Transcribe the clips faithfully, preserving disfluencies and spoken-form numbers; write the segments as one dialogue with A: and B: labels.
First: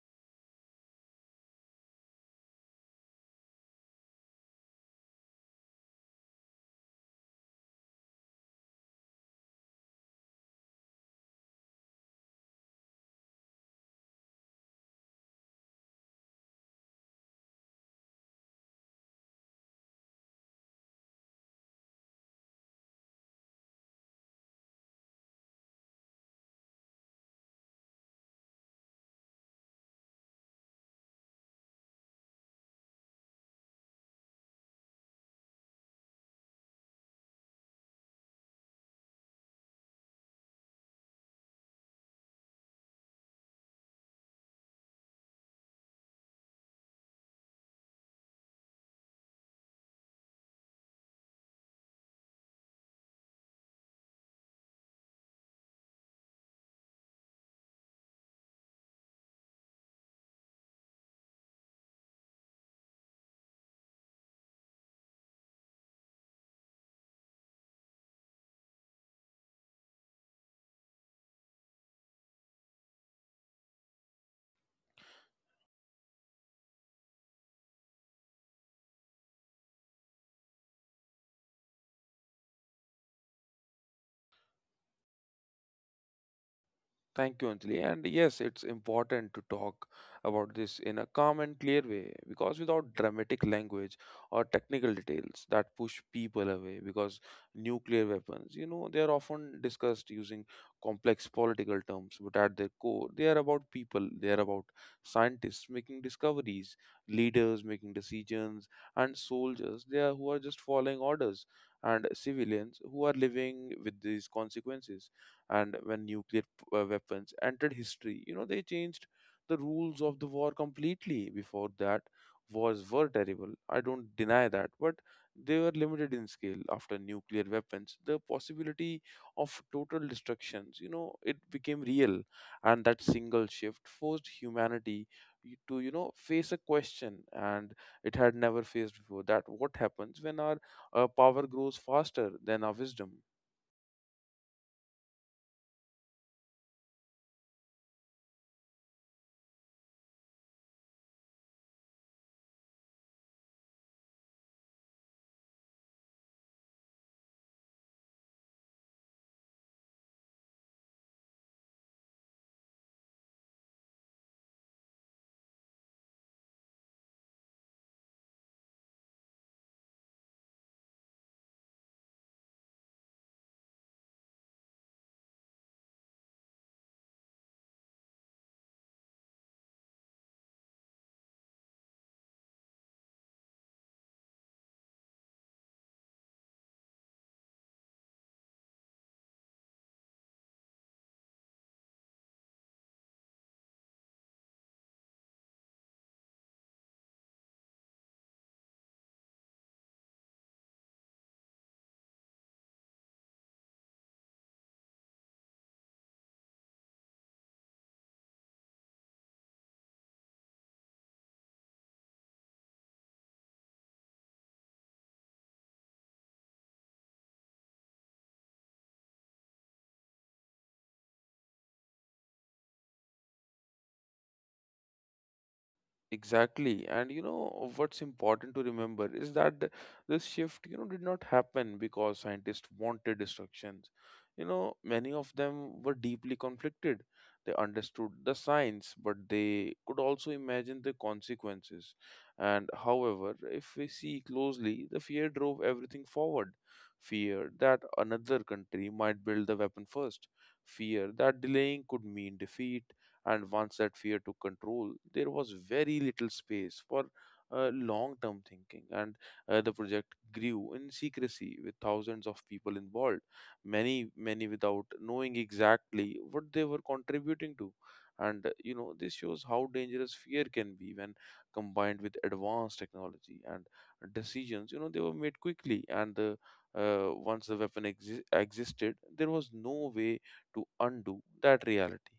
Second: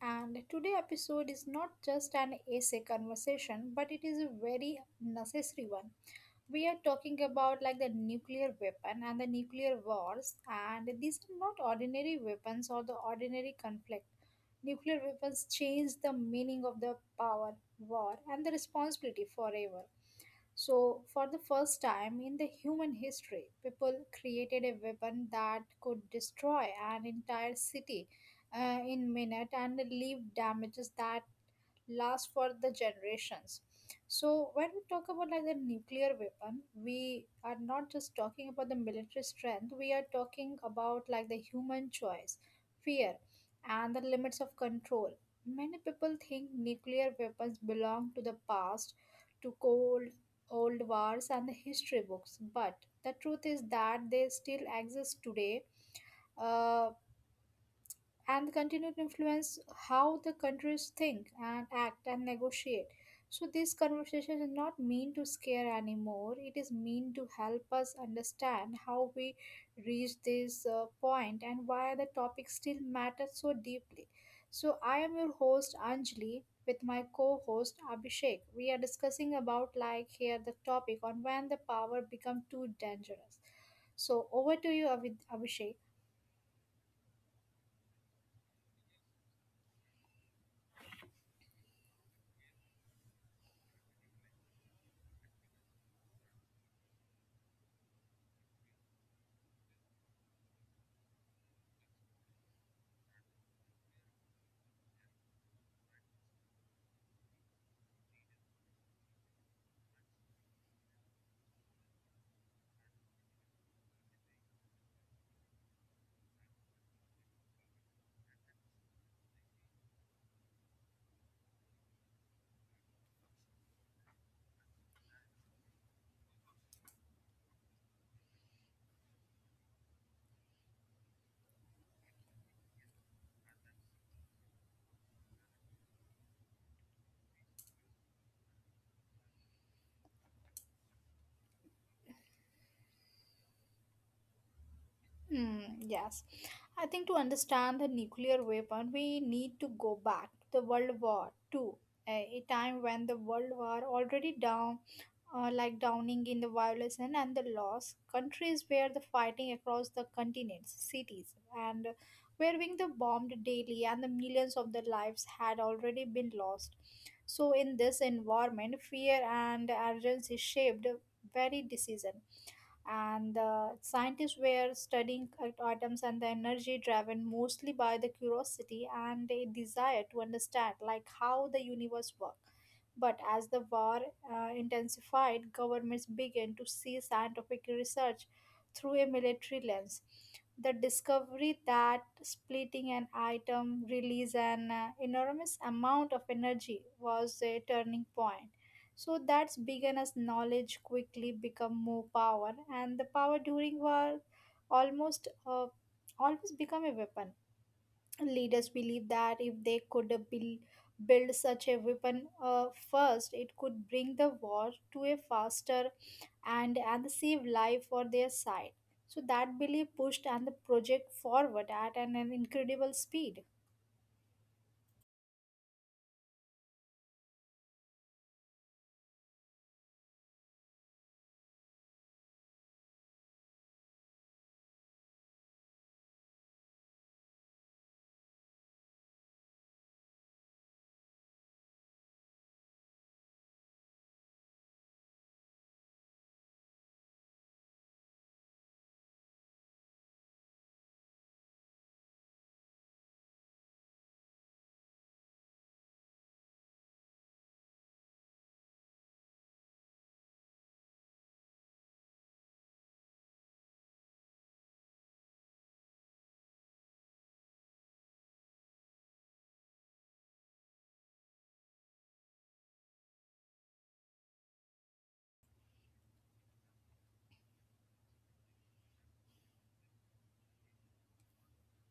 A: and today episode is not just an essay conversation, but it is a very necessary one. We are talking about like the nuclear weapon and the nuclear wars, and these are not ordinary weapons or the ordinary conflict. Nuclear weapons change the meaning of the power, war, and the responsibility forever. So, for the first time in the human history, people created a weapon that could destroy an entire city uh, in minute and leave damages that last for the generations. So when we talk about like the nuclear weapon, we are not just talking about the military strength, we are talking about like the human choice, fear, and the limits of control. Many people think nuclear weapons belong to the past, to cold, old wars and the history books, but the truth is that they still exist today. Uh, and the continued influence how the countries think and act and negotiate. So this conversation is not mean to scare anymore. It is mean to help us understand how we reach this uh, point and why the topic still matters so deeply. So I am your host Anjali with my co-host Abhishek. We are discussing about like here the topic on when the power become too dangerous. So over to you Abhi- Abhishek.
B: Thank you, Anjali. And yes, it's important to talk about this in a calm and clear way, because without dramatic language or technical details that push people away, because nuclear weapons, you know, they are often discussed using complex political terms, but at their core, they are about people, they are about scientists making discoveries, leaders making decisions, and soldiers they are, who are just following orders, and civilians who are living with these consequences. And when nuclear p- uh, weapons entered history, you know they changed the rules of the war completely. Before that, wars were terrible, i don't deny that, but they were limited in scale. After nuclear weapons, the possibility of total destructions, you know it became real. And that single shift forced humanity y- to you know face a question and it had never faced before, that what happens when our uh, power grows faster than our wisdom.
A: Hmm, yes. I think to understand the nuclear weapon, we need to go back to the World War Two. a, a time when the world War already down, uh, like downing in the violence and, and the loss. Countries where the fighting across the continents, cities, and were being the bombed daily, and the millions of the lives had already been lost. So, in this environment, fear and urgency shaped very decision and uh, scientists were studying at- atoms and the energy, driven mostly by the curiosity and a desire to understand like how the universe works. But as the war uh, intensified, governments began to see scientific research through a military lens. The discovery that splitting an atom release an uh, enormous amount of energy was a turning point. So that's begun as knowledge quickly become more power, and the power during war almost uh, always become a weapon. Leaders believe that if they could uh, build, build such a weapon uh, first, it could bring the war to a faster and and save life for their side. So that belief pushed and the project forward at an an incredible speed.
B: Exactly. And you know what's important to remember is that th- this shift, you know, did not happen because scientists wanted destructions. You know, many of them were deeply conflicted. They understood the science, but they could also imagine the consequences. And however, if we see closely, the fear drove everything forward. Fear that another country might build the weapon first. Fear that delaying could mean defeat, and once that fear took control, there was very little space for uh, long term thinking. And uh, the project grew in secrecy with thousands of people involved, many many without knowing exactly what they were contributing to. And uh, you know this shows how dangerous fear can be when combined with advanced technology, and decisions, you know they were made quickly. And the uh, once the weapon exi- existed, there was no way to undo that reality.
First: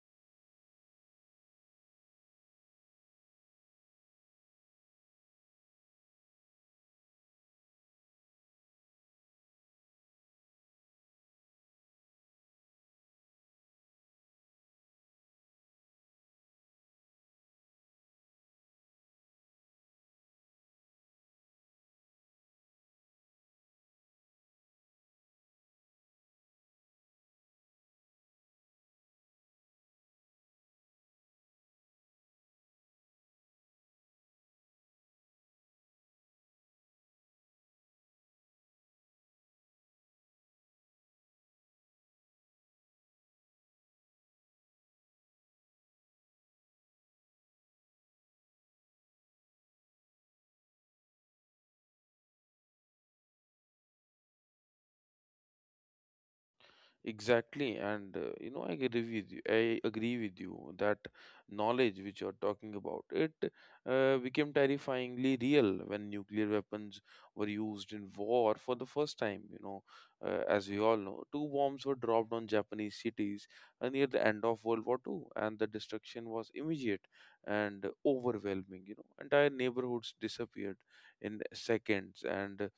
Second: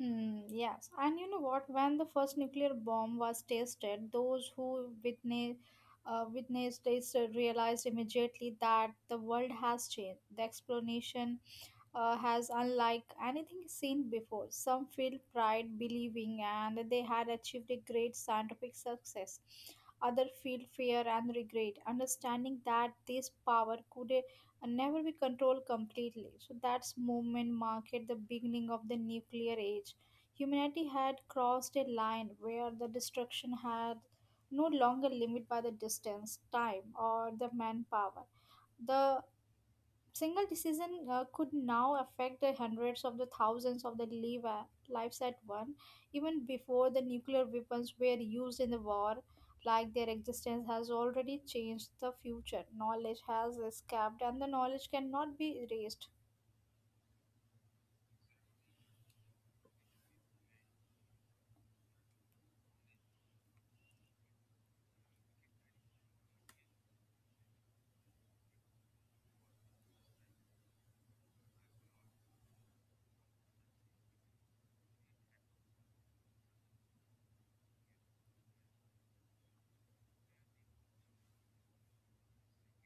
A: Mm, yes, and you know what? When the first nuclear bomb was tested, those who witnessed uh, witnessed this uh, realized immediately that the world has changed. The explanation uh, has unlike anything seen before. Some feel pride believing and they had achieved a great scientific success. Others feel fear and regret, understanding that this power could uh, never be controlled completely. So that's movement marked the beginning of the nuclear age. Humanity had crossed a line where the destruction had no longer limit by the distance, time, or the manpower. The single decision uh, could now affect the hundreds of the thousands of the live a- lives at one, even before the nuclear weapons were used in the war. Like, their existence has already changed the future. Knowledge has escaped, and the knowledge cannot be erased.
B: Exactly, and uh, you know, I agree with you. I agree with you that knowledge which you're talking about it uh, became terrifyingly real when nuclear weapons were used in war for the first time. You know, uh, as we all know, two bombs were dropped on Japanese cities uh, near the end of World War Two, and the destruction was immediate and overwhelming. You know, entire neighborhoods disappeared in seconds, and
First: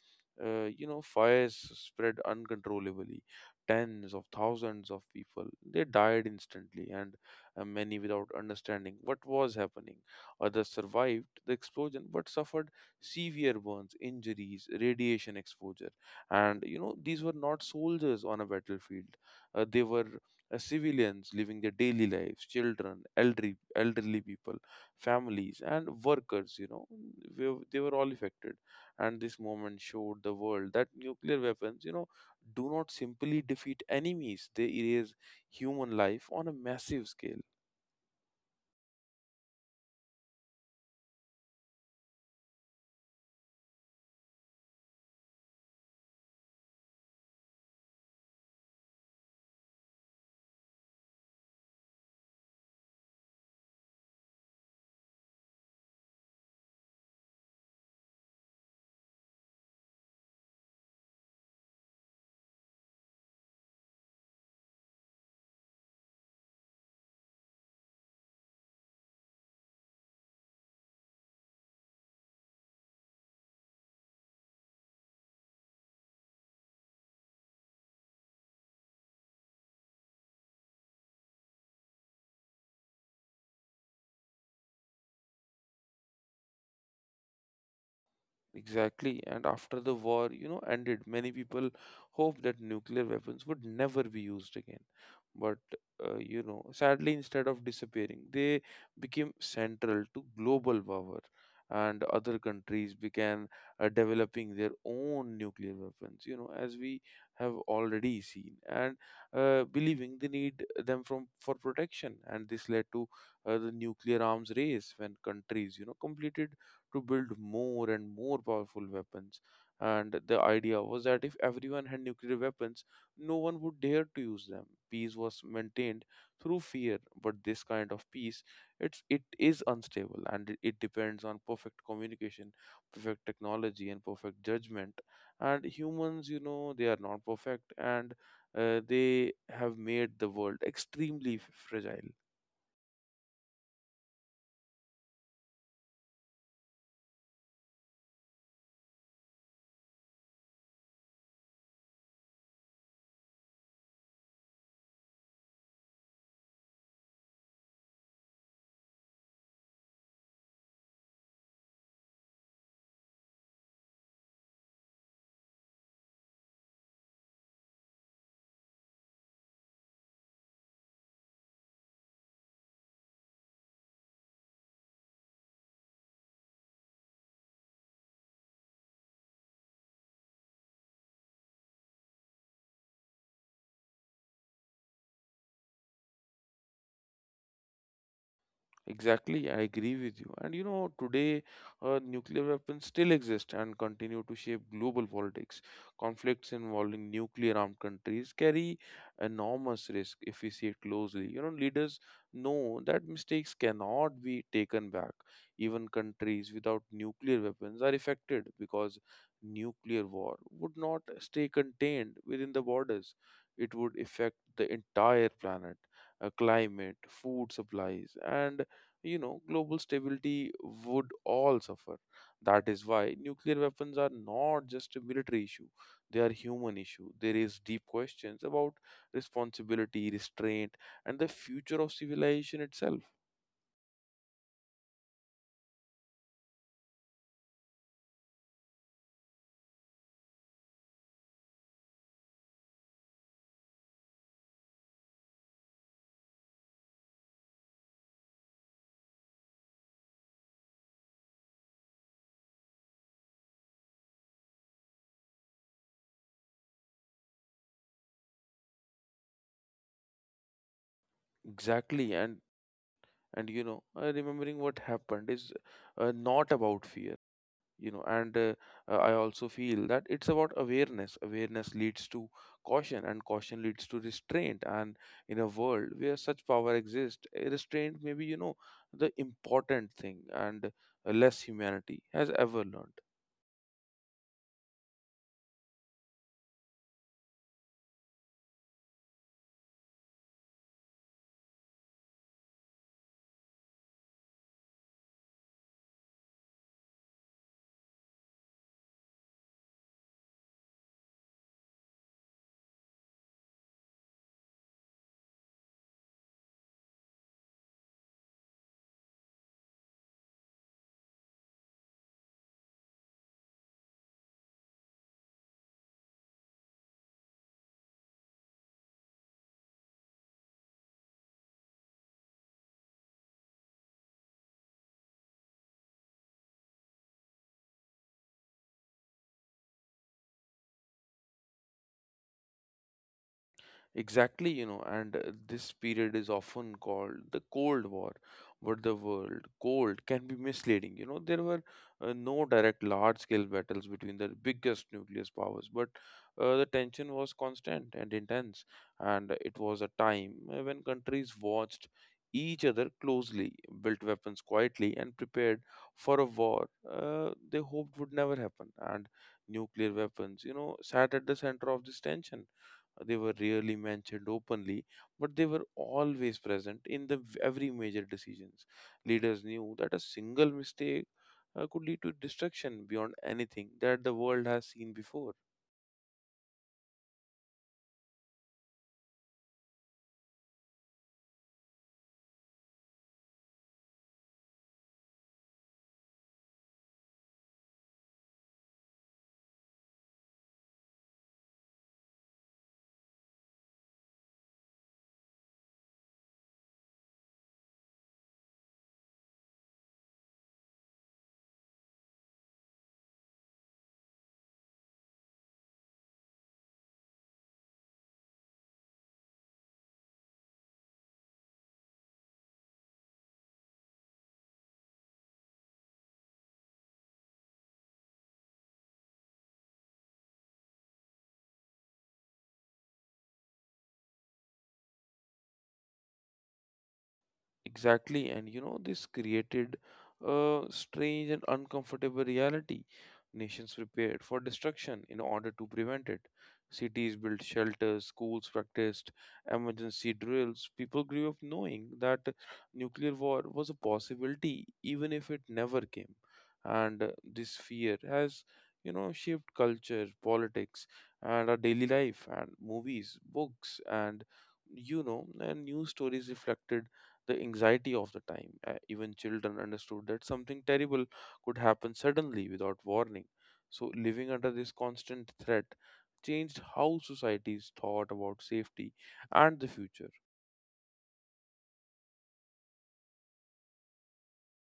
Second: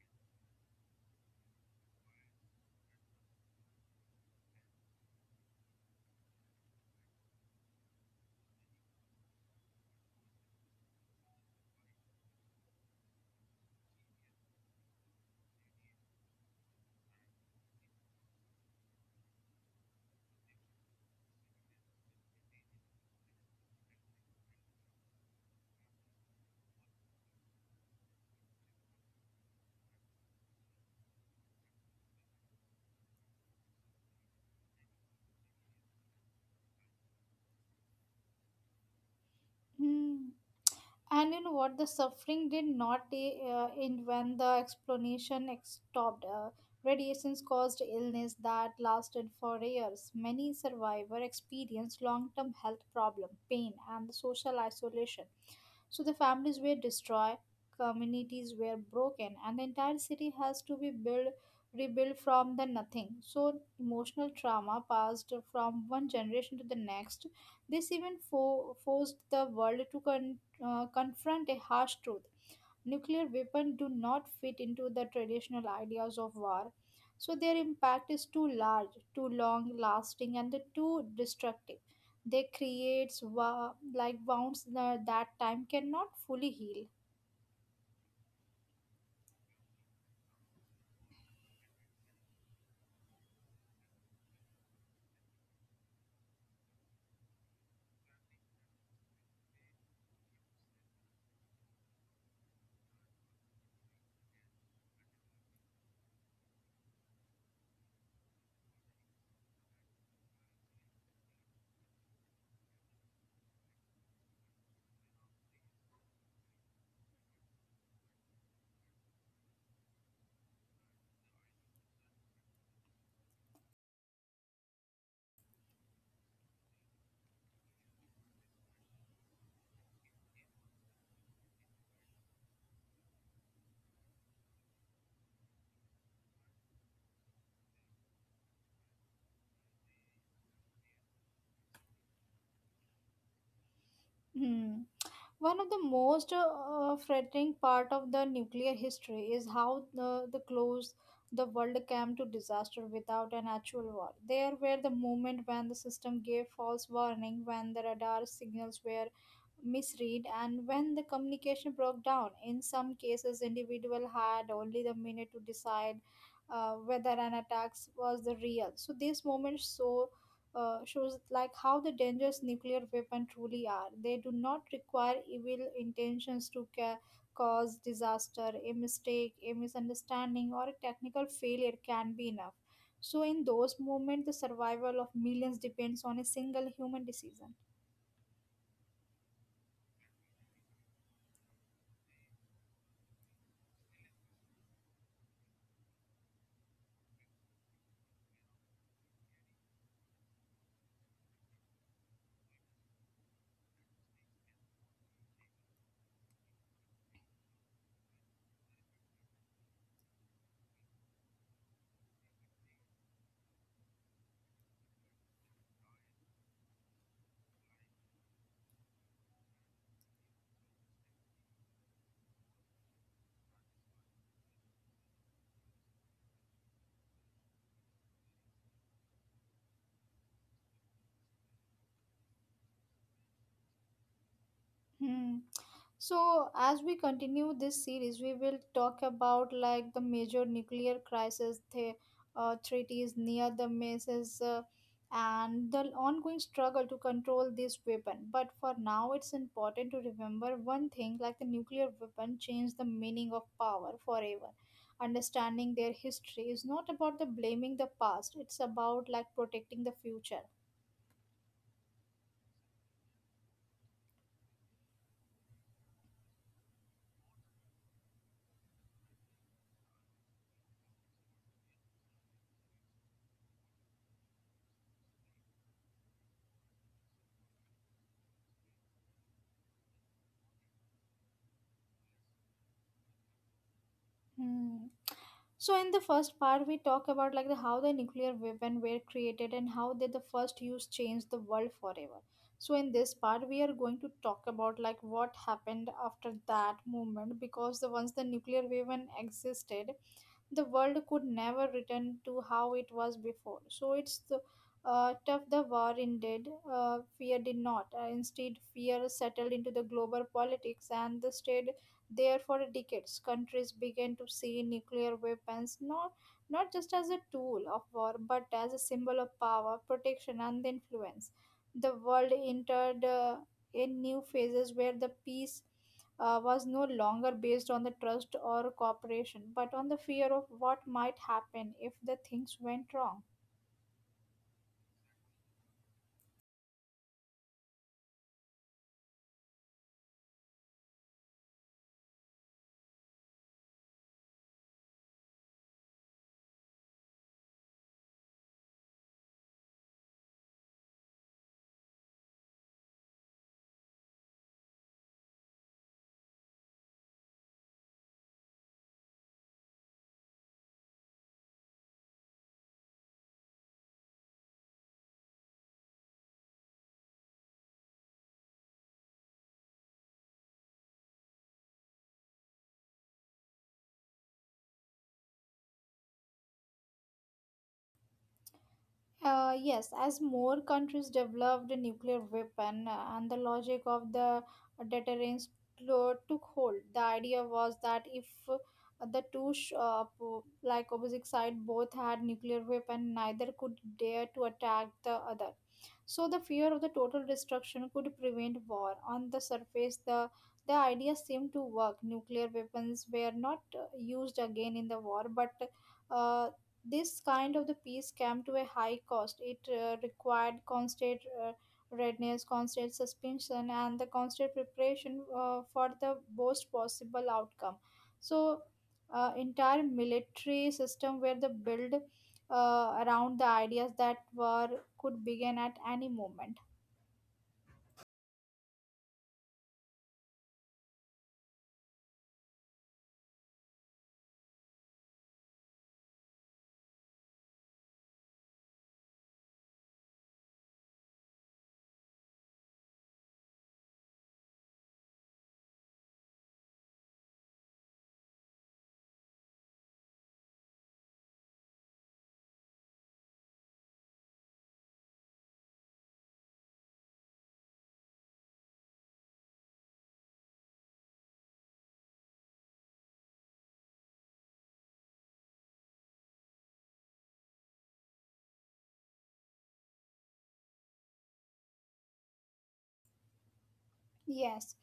B: uh, you know, fires spread uncontrollably. Tens of thousands of people, they died instantly, and uh, many without understanding what was happening. Others survived the explosion but suffered severe burns, injuries, radiation exposure. And you know these were not soldiers on a battlefield. Uh, they were uh, civilians living their daily lives, children, elderly elderly people, families, and workers. you know we- they were all affected. And this moment showed the world that nuclear weapons, you know do not simply defeat enemies, they erase human life on a massive scale.
A: Hmm. And you know what? The suffering did not uh, end when the explanation ex- stopped. Uh, radiations caused illness that lasted for years. Many survivors experienced long-term health problem, pain, and social isolation. So the families were destroyed, communities were broken, and the entire city has to be built, rebuilt from the nothing. So emotional trauma passed from one generation to the next. This even fo- forced the world to con uh, confront a harsh truth. Nuclear weapons do not fit into the traditional ideas of war, so their impact is too large, too long lasting, and too destructive. They creates wa- like wounds tha- that time cannot fully heal.
B: Exactly. And after the war, you know, ended, many people hoped that nuclear weapons would never be used again. But, uh, you know, sadly, instead of disappearing, they became central to global power, and other countries began uh, developing their own nuclear weapons, you know, as we have already seen, and uh, believing they need them from for protection. And this led to uh, the nuclear arms race, when countries, you know, completed to build more and more powerful weapons. And the idea was that if everyone had nuclear weapons, no one would dare to use them. Peace was maintained through fear, but this kind of peace, it's it is unstable, and it it depends on perfect communication, perfect technology, and perfect judgment. And humans, you know, they are not perfect, and uh, they have made the world extremely f- fragile.
A: Hmm. One of the most uh, frightening part of the nuclear history is how the, the close the world came to disaster without an actual war. There were the moment when the system gave false warning, when the radar signals were misread, and when the communication broke down. In some cases, individual had only the minute to decide uh, whether an attack was the real. So this moment so uh, shows like how the dangerous nuclear weapon truly are. They do not require evil intentions to ca- cause disaster. A mistake, a misunderstanding, or a technical failure can be enough. So in those moments, the survival of millions depends on a single human decision.
B: Exactly, I agree with you. And you know, today uh, nuclear weapons still exist and continue to shape global politics. Conflicts involving nuclear armed countries carry enormous risk if we see it closely. You know, leaders know that mistakes cannot be taken back. Even countries without nuclear weapons are affected, because nuclear war would not stay contained within the borders, it would affect the entire planet. uh, Climate, food supplies, and you know, global stability would all suffer. That is why nuclear weapons are not just a military issue, they are human issue. They raise deep questions about responsibility, restraint, and the future of civilization itself.
A: Hmm. So, as we continue this series, we will talk about like the major nuclear crisis, the uh, treaties near the messes, uh, and the ongoing struggle to control this weapon. But for now, it's important to remember one thing: like the nuclear weapon changed the meaning of power forever. Understanding their history is not about the blaming the past; it's about like protecting the future.
B: Exactly, and and you know, uh, remembering what happened is uh, not about fear. you know and uh, uh, i also feel that it's about awareness. Awareness leads to caution, and caution leads to restraint. And in a world where such power exists, eh, restraint may be, you know the important thing, and uh, less humanity has ever learned.
A: Hmm. So in the first part, we talk about like the how the nuclear weapon were created and how they the first use changed the world forever. So in this part, we are going to talk about like what happened after that moment, because the once the nuclear weapon existed, the world could never return to how it was before. So it's the, uh, tough the war ended, uh, fear did not. Uh, instead, fear settled into the global politics and the stayed there for decades. Countries began to see nuclear weapons not, not just as a tool of war, but as a symbol of power, protection, and influence. The world entered uh, in new phases where the peace uh, was no longer based on the trust or cooperation, but on the fear of what might happen if the things went wrong.
B: Exactly, you know, and uh, this period is often called the Cold War, but the word cold can be misleading. You know, there were uh, no direct large scale battles between the biggest nuclear powers, but uh, the tension was constant and intense. And it was a time, uh, when countries watched each other closely, built weapons quietly, and prepared for a war uh, they hoped would never happen. And nuclear weapons, you know, sat at the center of this tension. They were rarely mentioned openly, but they were always present in the every major decisions. Leaders knew that a single mistake uh, could lead to destruction beyond anything that the world has seen before.
A: Uh, yes, as more countries developed nuclear weapon uh, and the logic of the deterrence clo- took hold, the idea was that if uh, the two sh- uh, po- like opposite side both had nuclear weapon, neither could dare to attack the other. So the fear of the total destruction could prevent war. On the surface, the the idea seemed to work. Nuclear weapons were not uh, used again in the war, but uh, this kind of the peace came to a high cost. It uh, required constant uh, readiness, constant suspension, and the constant preparation uh, for the worst possible outcome. So, uh, entire military system were the built uh, around the ideas that were could begin at any moment.
B: Exactly, and you know, this created a strange and uncomfortable reality. Nations prepared for destruction in order to prevent it. Cities built shelters, schools practiced emergency drills. People grew up knowing that nuclear war was a possibility, even if it never came. And uh, this fear has, you know, shaped culture, politics, and our daily life. And movies, books, and you know, and news stories reflected the anxiety of the time. Uh, even children understood that something terrible could happen suddenly without warning. So, living under this constant threat changed how societies thought about safety and the future.
A: Yes,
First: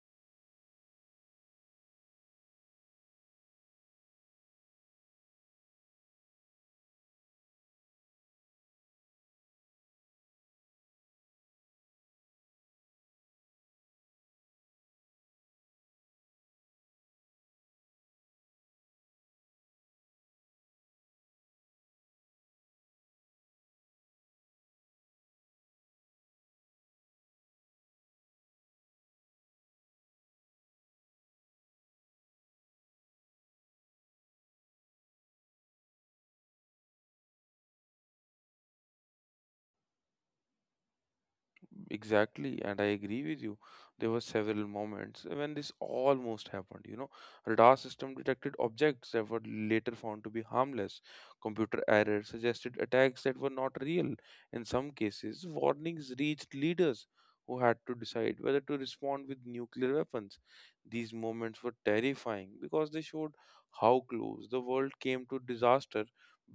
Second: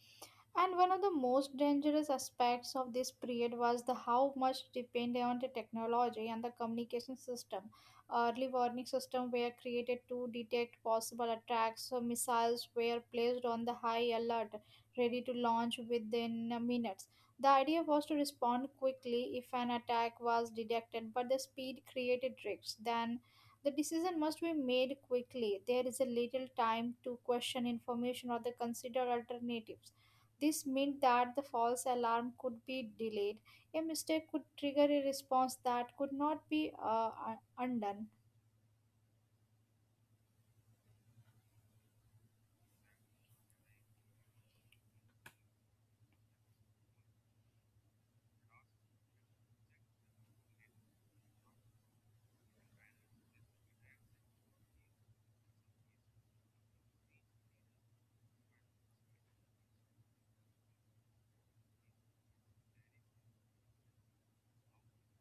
A: and one of the most dangerous aspects of this period was the how much depended on the technology and the communication system. Early warning systems were created to detect possible attacks, so missiles were placed on the high alert, ready to launch within uh, minutes. The idea was to respond quickly if an attack was detected, but the speed created risks. Then the decision must be made quickly. There is a little time to question information or the consider alternatives. This meant that the false alarm could be delayed. A mistake could trigger a response that could not be uh, un- undone.
B: Exactly, and I agree with you. There were several moments when this almost happened. You know, radar system detected objects that were later found to be harmless. Computer errors suggested attacks that were not real. In some cases, warnings reached leaders who had to decide whether to respond with nuclear weapons. These moments were terrifying because they showed how close the world came to disaster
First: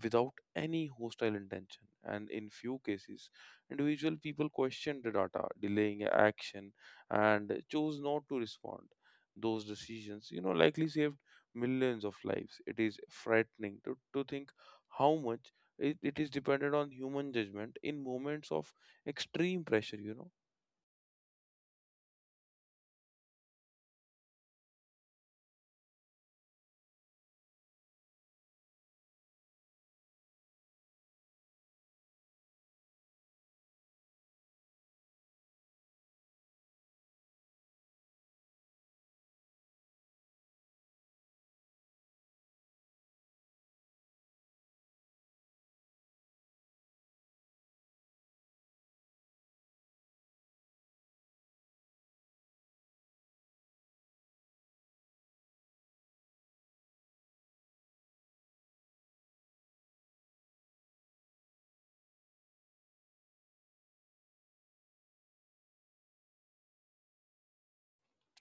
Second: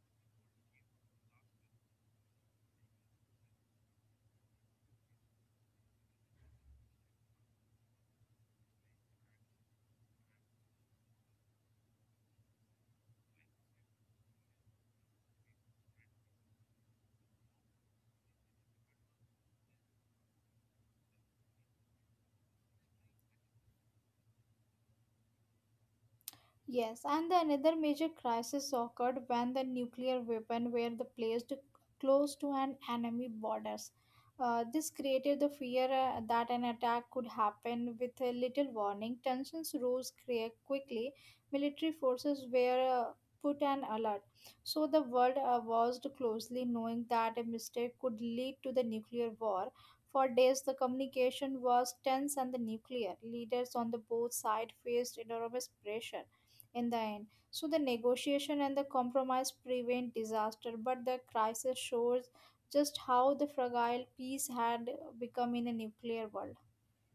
B: without any hostile intention. And in few cases, individual people questioned the data, delaying action, and chose not to respond. Those decisions, you know, likely saved millions of lives. It is frightening to, to think how much it, it is dependent on human judgment in moments of extreme pressure, you know.
A: Yes, and the another major crisis occurred when the nuclear weapon were the placed close to an enemy borders. Uh, this created the fear uh, that an attack could happen with a little warning. Tensions rose crea- quickly. Military forces were uh, put on alert. So the world uh, watched closely, knowing that a mistake could lead to the nuclear war. For days, the communication was tense, and the nuclear leaders on the both sides faced enormous pressure in the end. So the negotiation and the compromise prevent disaster, but the crisis shows just how the fragile peace had become in a nuclear world.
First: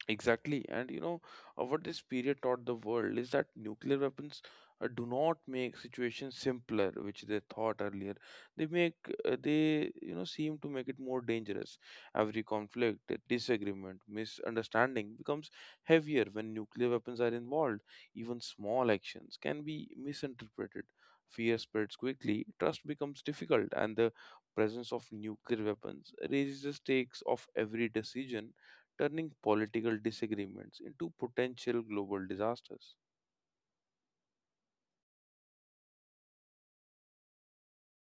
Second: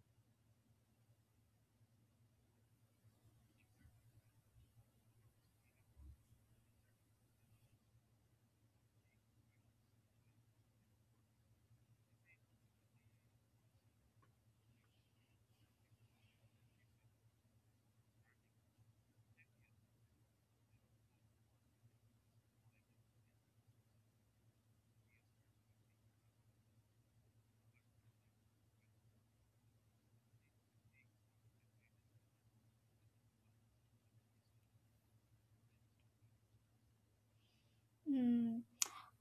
B: Exactly. And you know, uh, what this period taught the world is that nuclear weapons uh, do not make situations simpler, which they thought earlier. They make, uh, they, you know, seem to make it more dangerous. Every conflict, disagreement, misunderstanding becomes heavier when nuclear weapons are involved. Even small actions can be misinterpreted. Fear spreads quickly, trust becomes difficult, and the presence of nuclear weapons raises the stakes of every decision, turning political disagreements into potential global disasters.
A: Hmm.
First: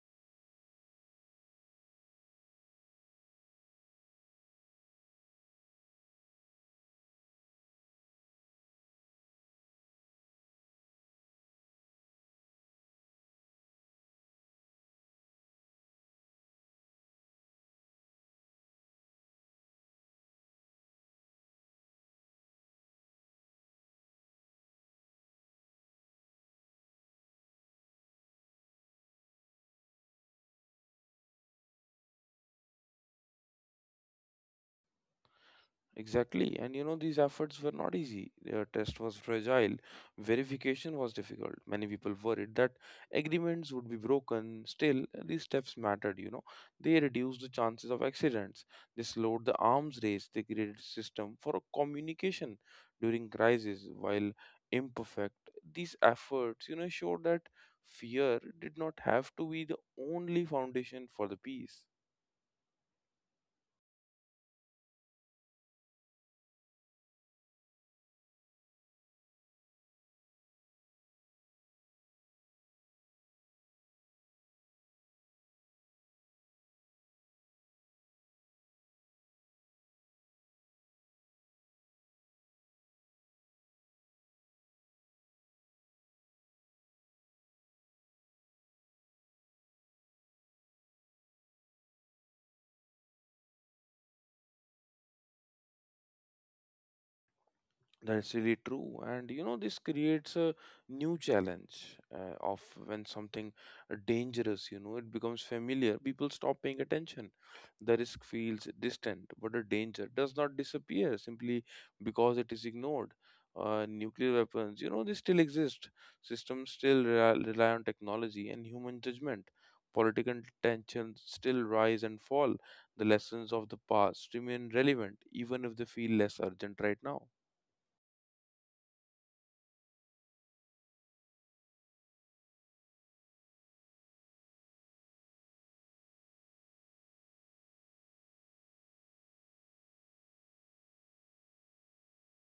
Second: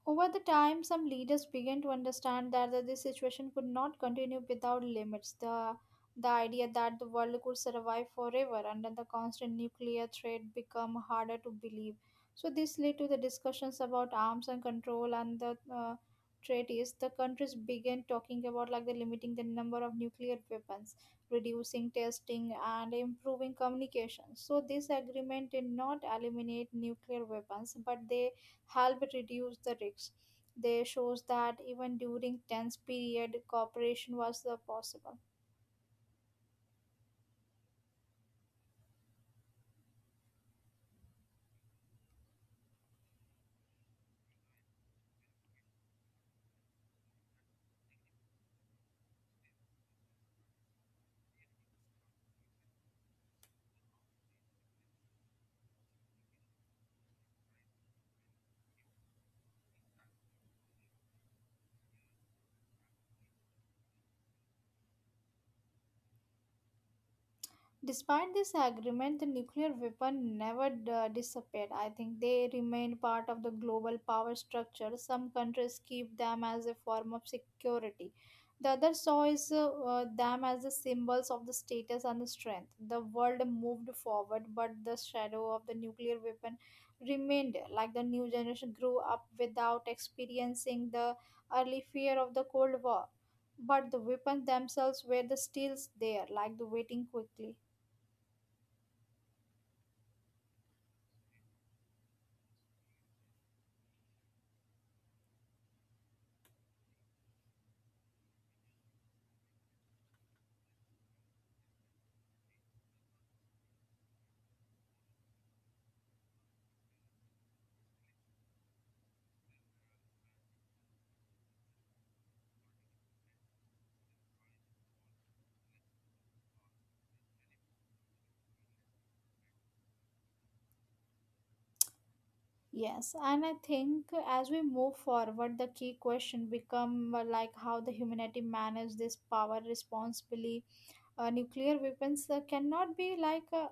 A: Over the time, some leaders began to understand that the- this situation could not continue without limits. The the idea that the world could survive forever under the constant nuclear threat became harder to believe. So this led to the discussions about arms and control and the uh, treaties. The countries began talking about like the limiting the number of nuclear weapons, reducing testing, and improving communication. So this agreement did not eliminate nuclear weapons, but they help reduce the risks. They shows that even during tense period, cooperation was uh, possible.
B: Exactly. And you know, these efforts were not easy. Their test was fragile. Verification was difficult. Many people worried that agreements would be broken. Still, these steps mattered, you know. They reduced the chances of accidents. They slowed the arms race. They created a system for communication during crises while imperfect. These efforts, you know, showed that fear did not have to be the only foundation for the peace.
A: Despite this agreement, the nuclear weapon never d- disappeared. I think they remained part of the global power structure. Some countries keep them as a form of security. The other saw is, uh, uh, them as the symbols of the status and the strength. The world moved forward, but the shadow of the nuclear weapon remained. Like the new generation grew up without experiencing the early fear of the Cold War, but the weapons themselves were the still there, like the waiting quickly.
B: That's really true. And you know, this creates a new challenge uh, of when something uh, dangerous, you know, it becomes familiar. People stop paying attention. The risk feels distant, but the danger does not disappear simply because it is ignored. Uh, nuclear weapons, you know, they still exist. Systems still rely, rely on technology and human judgment. Political tensions still rise and fall. The lessons of the past remain relevant, even if they feel less urgent right now.
A: Yes, and I think as we move forward, the key question become uh, like how the humanity manage this power responsibly. Uh, nuclear weapons uh, cannot be like uh,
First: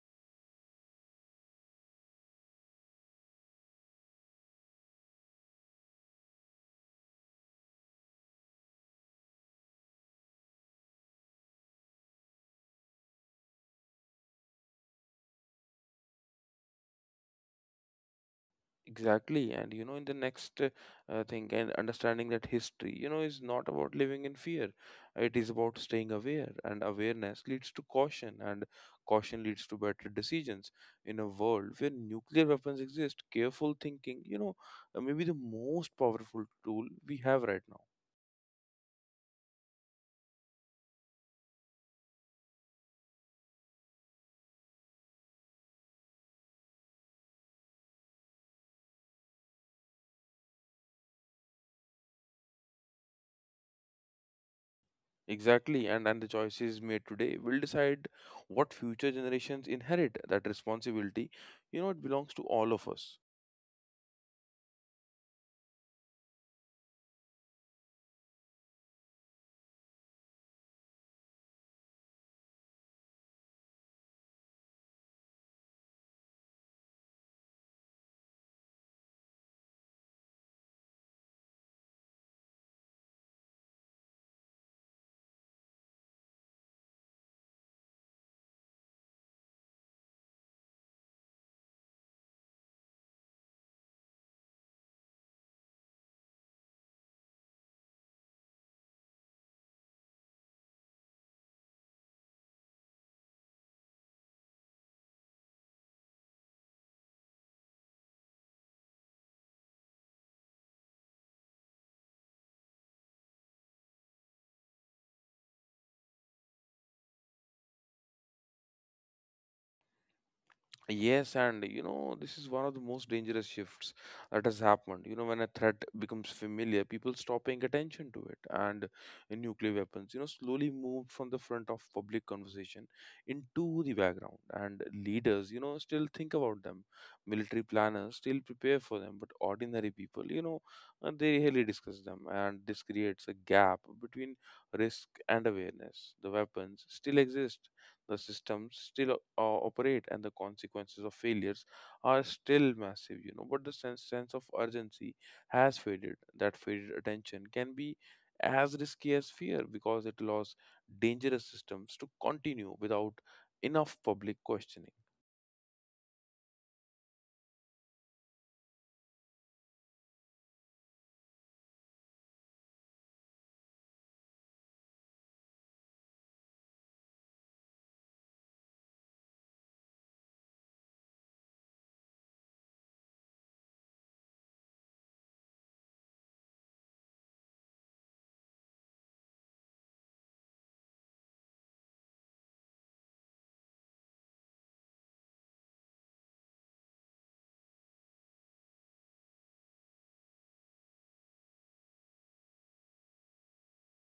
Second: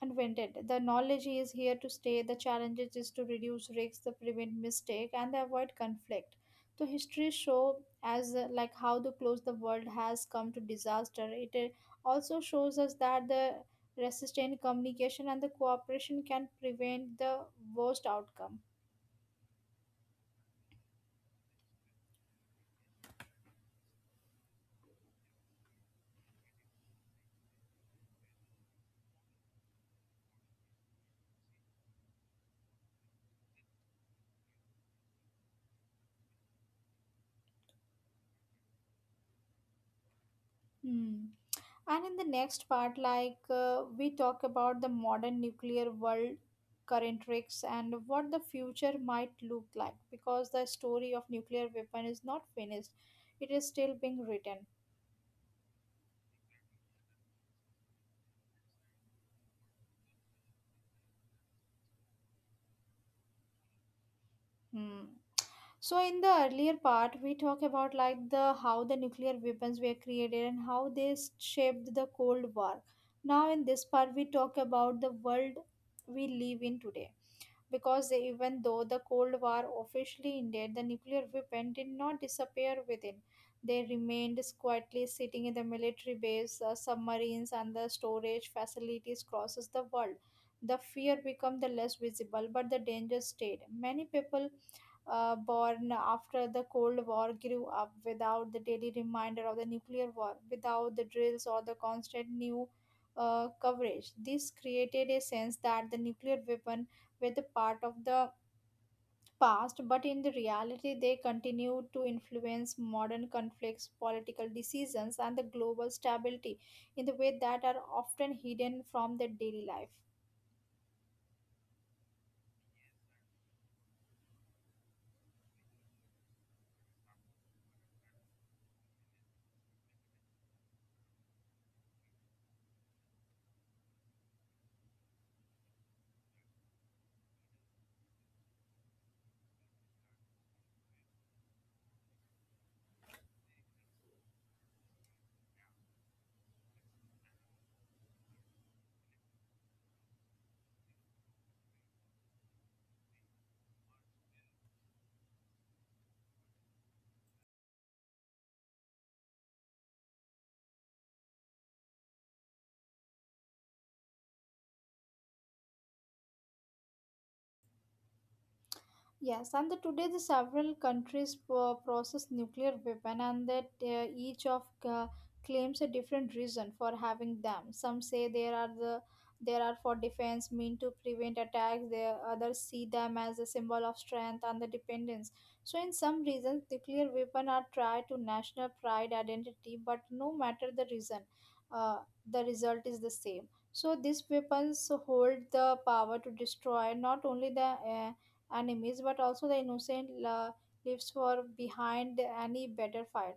A: invented. The knowledge is here to stay. The challenges is to reduce risks, to prevent mistake, and they avoid conflict. So history show as uh, like how the close the world has come to disaster. It uh, also shows us that the resistant communication and the cooperation can prevent the worst outcome.
B: Exactly, and you know, in the next uh, uh, thing, and understanding that history, you know, is not about living in fear. It is about staying aware, and awareness leads to caution, and caution leads to better decisions. In a world where nuclear weapons exist, careful thinking, you know, uh, may be the most powerful tool we have right now.
A: Hmm. And in the next part, like uh, we talk about the modern nuclear world, current risks, and what the future might look like because the story of nuclear weapon is not finished, it is still being written.
B: Exactly, and and the choices made today will decide what future generations inherit. That responsibility, you know, it belongs to all of us.
A: Hmm. So in the earlier part, we talk about like the how the nuclear weapons were created and how they s- shaped the Cold War. Now in this part, we talk about the world we live in today. Because even though the Cold War officially ended, the nuclear weapon did not disappear within. They remained quietly sitting in the military base, uh, submarines, and the storage facilities across the world. The fear became the less visible, but the danger stayed. Many people uh, born after the Cold War grew up without the daily reminder of the nuclear war, without the drills or the constant new uh, coverage. This created a sense that the nuclear weapon were the part of the past, but in the reality, they continue to influence modern conflicts, political decisions, and the global stability in the way that are often hidden from the daily life.
B: Yes, and you know, this is one of the most dangerous shifts that has happened. You know, when a threat becomes familiar, people stop paying attention to it. And in nuclear weapons, you know, slowly moved from the front of public conversation into the background. And leaders, you know, still think about them. Military planners still prepare for them. But ordinary people, you know, uh, they rarely discuss them. And this creates a gap between risk and awareness. The weapons still exist, the systems still uh, operate, and the consequences of failures are still massive, you know but the sense, sense of urgency has faded. That faded attention can be as risky as fear, because it allows dangerous systems to continue without enough public questioning.
A: Yes, and the, today the several countries pro- process nuclear weapon, and that uh, each of uh, claims a different reason for having them. Some say there are the there are for defense, mean to prevent attacks. The others see them as a symbol of strength and the dependence. So, in some reasons, nuclear weapon are tied to national pride, identity, but no matter the reason, uh, the result is the same. So, these weapons hold the power to destroy not only the uh, enemies, but also the innocent la- lives for behind any battlefield.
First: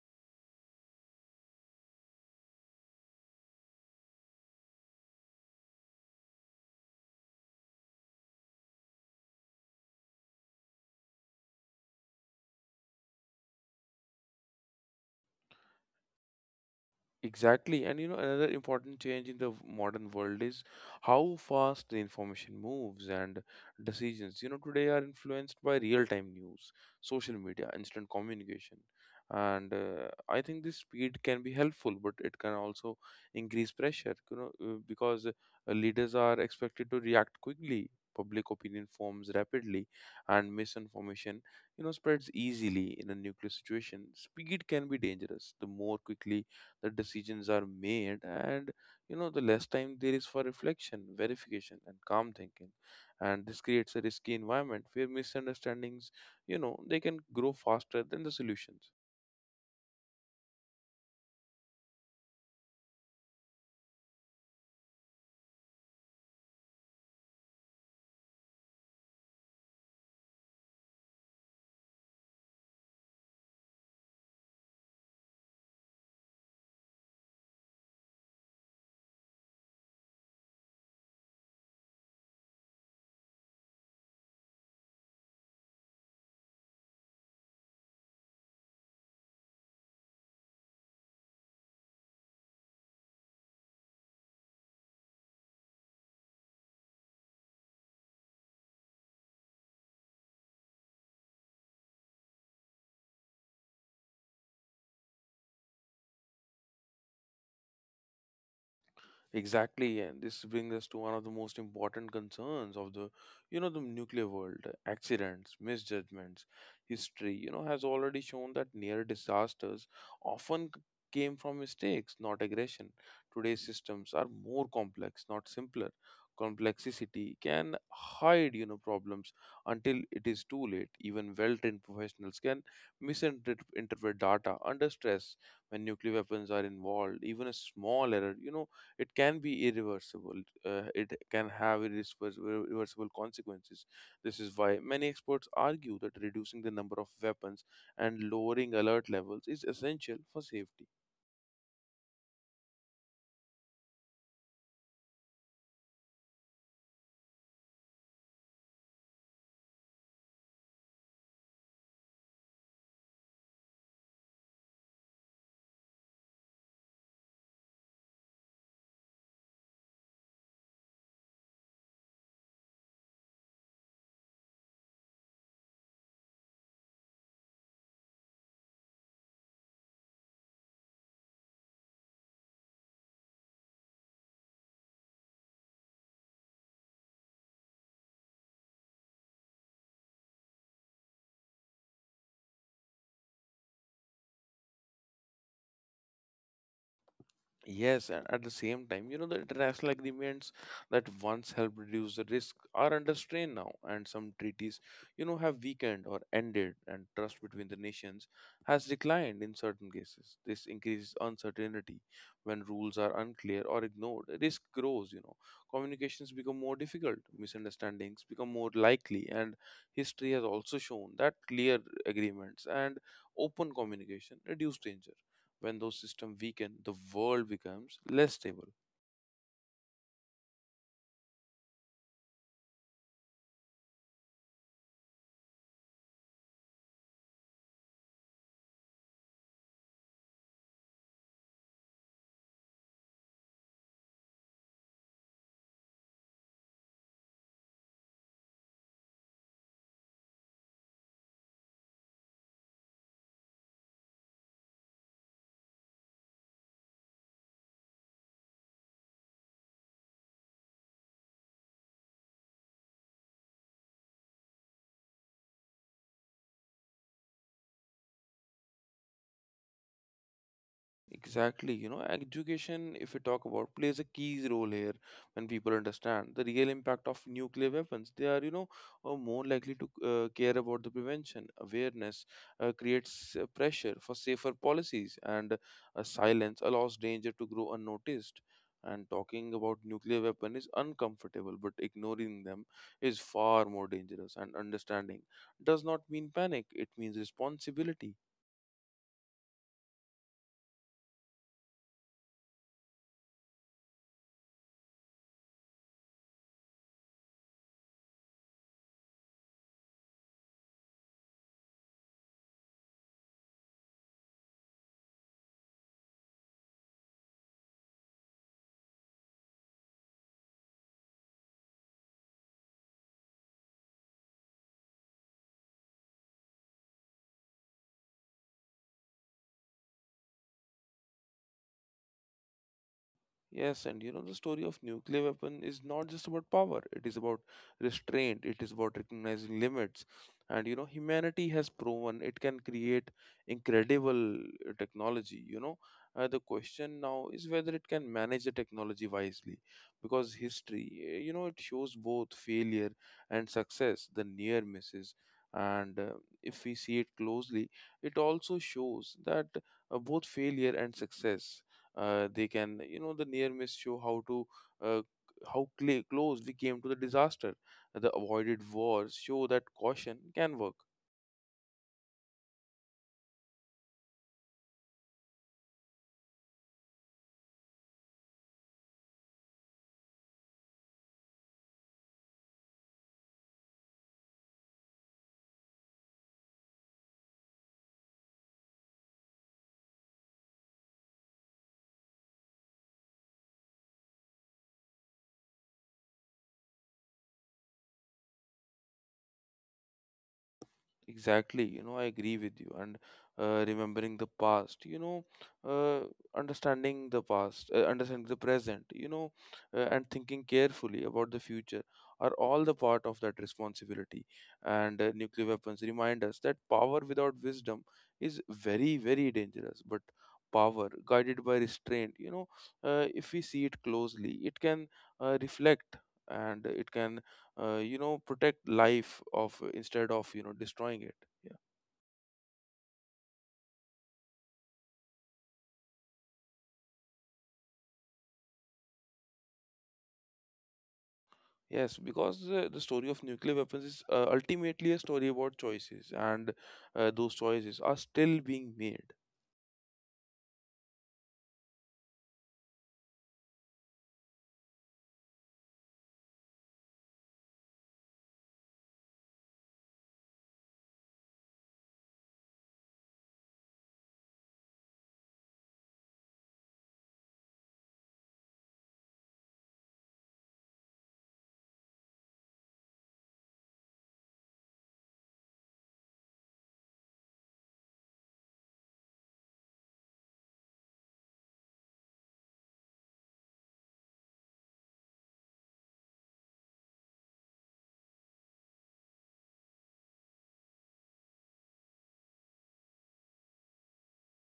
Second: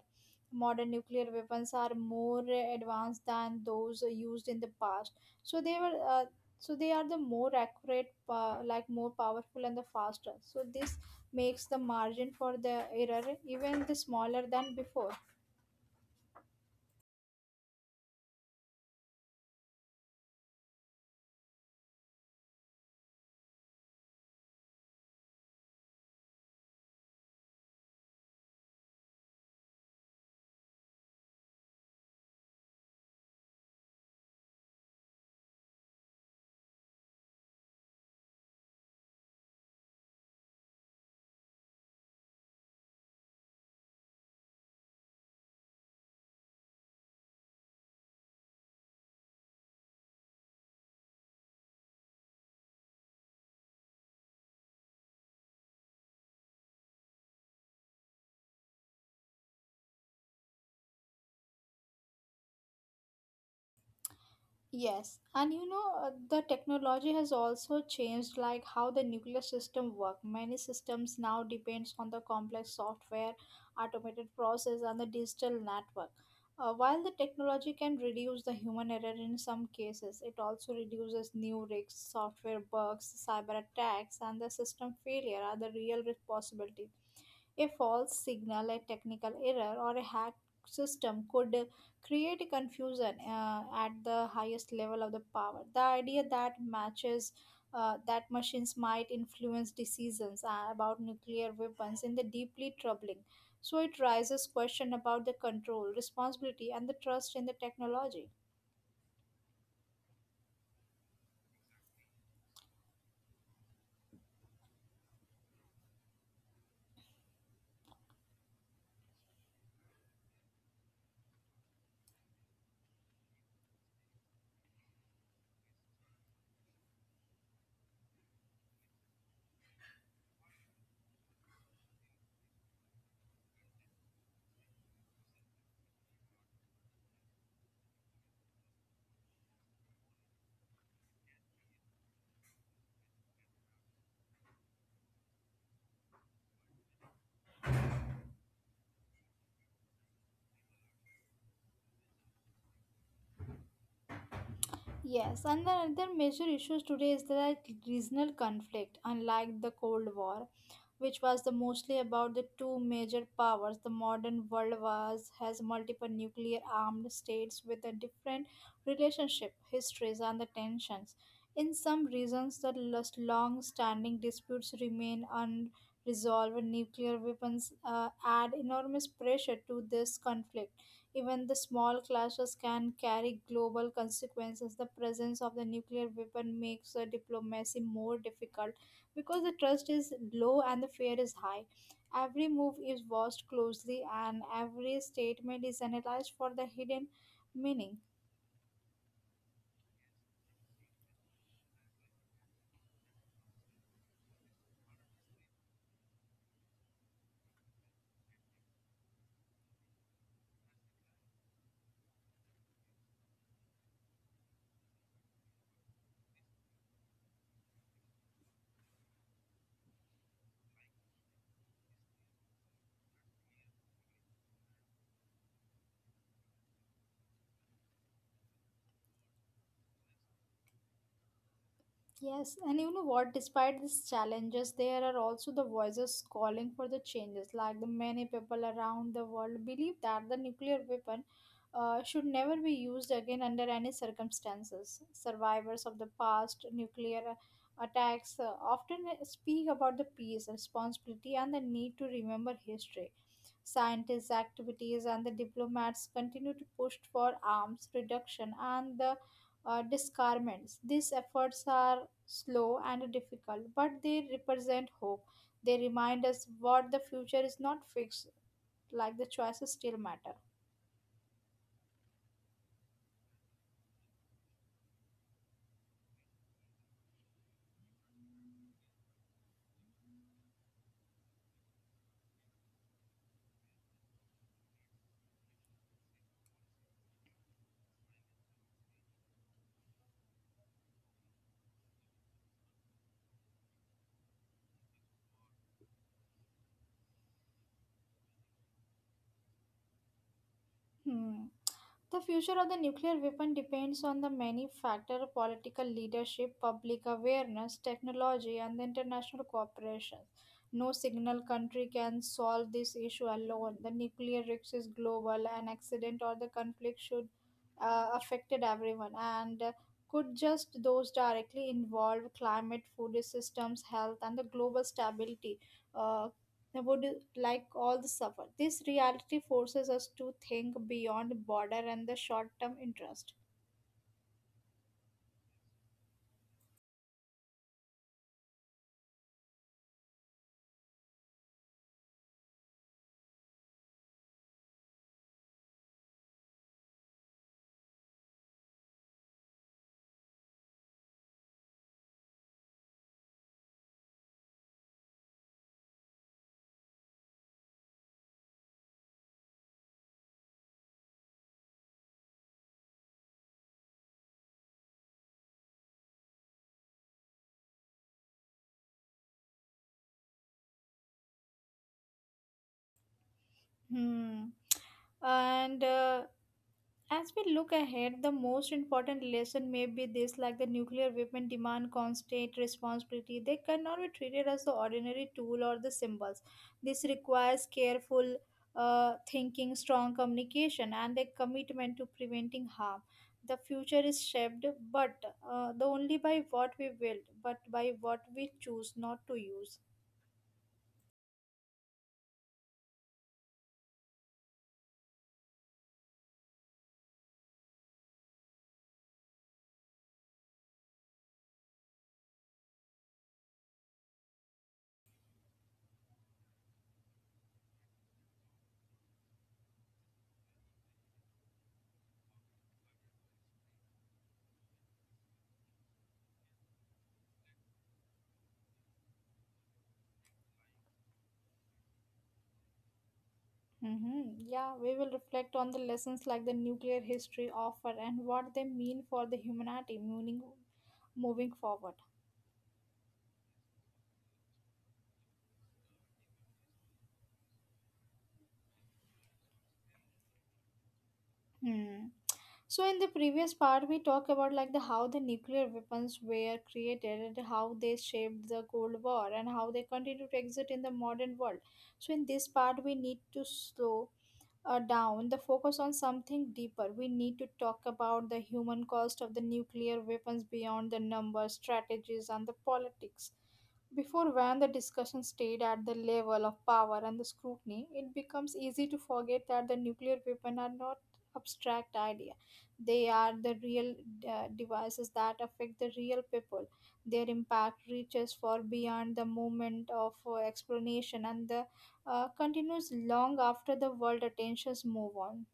A: Modern nuclear weapons are more advanced than those used in the past, so they were uh, so they are the more accurate, uh, like more powerful and the faster. So this makes the margin for the error even the smaller than before.
B: Exactly. And you know, another important change in the v- modern world is how fast the information moves, and decisions, you know, today are influenced by real time news, social media, instant communication. And uh, I think this speed can be helpful, but it can also increase pressure, you know, uh, because uh, leaders are expected to react quickly. Public opinion forms rapidly, and misinformation, you know, spreads easily in a nuclear situation. Speed can be dangerous. The more quickly the decisions are made, and you know the less time there is for reflection, verification, and calm thinking, and this creates a risky environment where misunderstandings, you know they can grow faster than the solutions.
A: Yes, and you know, uh, the technology has also changed like how the nuclear system work. Many systems now depends on the complex software, automated process and the digital network. Uh, while the technology can reduce the human error in some cases, it also reduces new risks, software bugs, cyber attacks, and the system failure are the real risk possibilities. A false signal, a technical error, or a hacked system could create a confusion uh, at the highest level of the power. The idea that matches uh, That machines might influence decisions uh, about nuclear weapons in the deeply troubling. So it raises question about the control, responsibility, and the trust in the technology.
B: Exactly, and this brings us to one of the most important concerns of the, you know, the nuclear world. Accidents, misjudgments, history, you know, has already shown that near disasters often c- came from mistakes, not aggression. Today's systems are more complex, not simpler. Complexity can hide, you know, problems until it is too late. Even well-trained professionals can misinterpret interpret data under stress when nuclear weapons are involved. Even a small error, you know it can be irreversible. Uh, it can have irreversible irreversible consequences. This is why many experts argue that reducing the number of weapons and lowering alert levels is essential for safety.
A: Yes, and the other major issues today is that regional conflict, unlike the Cold War which was the mostly about the two major powers. The modern world was has multiple nuclear armed states with a different relationship, histories, and the tensions. In some regions, the long standing disputes remain unresolved. Nuclear weapons uh, add enormous pressure to this conflict. Even the small clashes can carry global consequences. The presence of the nuclear weapon makes the diplomacy more difficult because the trust is low and the fear is high. Every move is watched closely and every statement is analyzed for the hidden meaning.
B: Yes, and at the same time, you know, the international agreements that once helped reduce the risk are under strain now, and some treaties, you know, have weakened or ended, and trust between the nations has declined in certain cases. This increases uncertainty when rules are unclear or ignored. Risk grows, you know, communications become more difficult, misunderstandings become more likely, and history has also shown that clear agreements and open communication reduce danger. When those systems weaken, the world becomes less stable.
A: Yes, and you know what? Despite these challenges, there are also the voices calling for the changes. Like the many people around the world believe that the nuclear weapon uh, should never be used again under any circumstances. Survivors of the past nuclear uh, attacks uh, often uh, speak about the peace, responsibility, and the need to remember history scientist activities and the diplomats continue to push for arms reduction and the uh, disarmaments. These efforts are slow and difficult, but they represent hope. They remind us what the future is not fixed, like the choices still matter.
B: Exactly. You know, education, if we talk about, plays a key role here when people understand the real impact of nuclear weapons. They are, you know, uh, more likely to uh, care about the prevention. Awareness uh, creates uh, pressure for safer policies, and uh, silence allows danger to grow unnoticed. And talking about nuclear weapon is uncomfortable, but ignoring them is far more dangerous. And understanding does not mean panic; it means responsibility.
A: Hmm. The future of the nuclear weapon depends on the many factors: political leadership, public awareness, technology, and the international cooperation. No single country can solve this issue alone. The nuclear risk is global. An accident or the conflict should uh, affected everyone and uh, could just those directly involved climate, food systems, health, and the global stability. Uh, they would like all the suffer. This reality forces us to think beyond border and the short term interest.
B: Yes, and you know, the story of nuclear weapon is not just about power, it is about restraint, it is about recognizing limits. And you know, humanity has proven it can create incredible uh, technology. You know, uh, the question now is whether it can manage the technology wisely, because history, uh, you know, it shows both failure and success, the near misses. And uh, if we see it closely, it also shows that uh, both failure and success, uh, they can, you know the near miss show how to uh, how cl- close we came to the disaster. The avoided wars show that caution can work.
A: Hmm. And uh, As we look ahead, the most important lesson may be this like the nuclear weapon demand constant responsibility. They cannot be treated as the ordinary tool or the symbols. This requires careful uh, thinking, strong communication, and a commitment to preventing harm. The future is shaped, but uh, the only by what we build, but by what we choose not to use.
B: Exactly, you know, I agree with you. And uh, remembering the past, you know, uh, understanding the past, uh, understanding the present, you know, uh, and thinking carefully about the future are all the part of that responsibility. And uh, nuclear weapons remind us that power without wisdom is very, very dangerous. But power guided by restraint, you know, uh, if we see it closely, it can uh, reflect, and it can uh, you know protect life of, instead of you know destroying it. Yeah.
A: Mm-hmm. Yeah, we will reflect on the lessons like the nuclear history offer and what they mean for the humanity meaning moving forward.
B: Yes, because uh, the story of nuclear weapons is uh, ultimately a story about choices, and uh, those choices are still being made.
A: Hmm. So in the previous part, we talk about like the how the nuclear weapons were created and how they shaped the Cold War and how they continue to exist in the modern world. So in this part, we need to slow uh, down the focus on something deeper. We need to talk about the human cost of the nuclear weapons beyond the numbers, strategies, and the politics. Before, when the discussion stayed at the level of power and the scrutiny, it becomes easy to forget that the nuclear weapons are not abstract idea. They are the real uh, devices that affect the real people. Their impact reaches far beyond the moment of uh, explanation and the uh, continues long after the world attentions move on.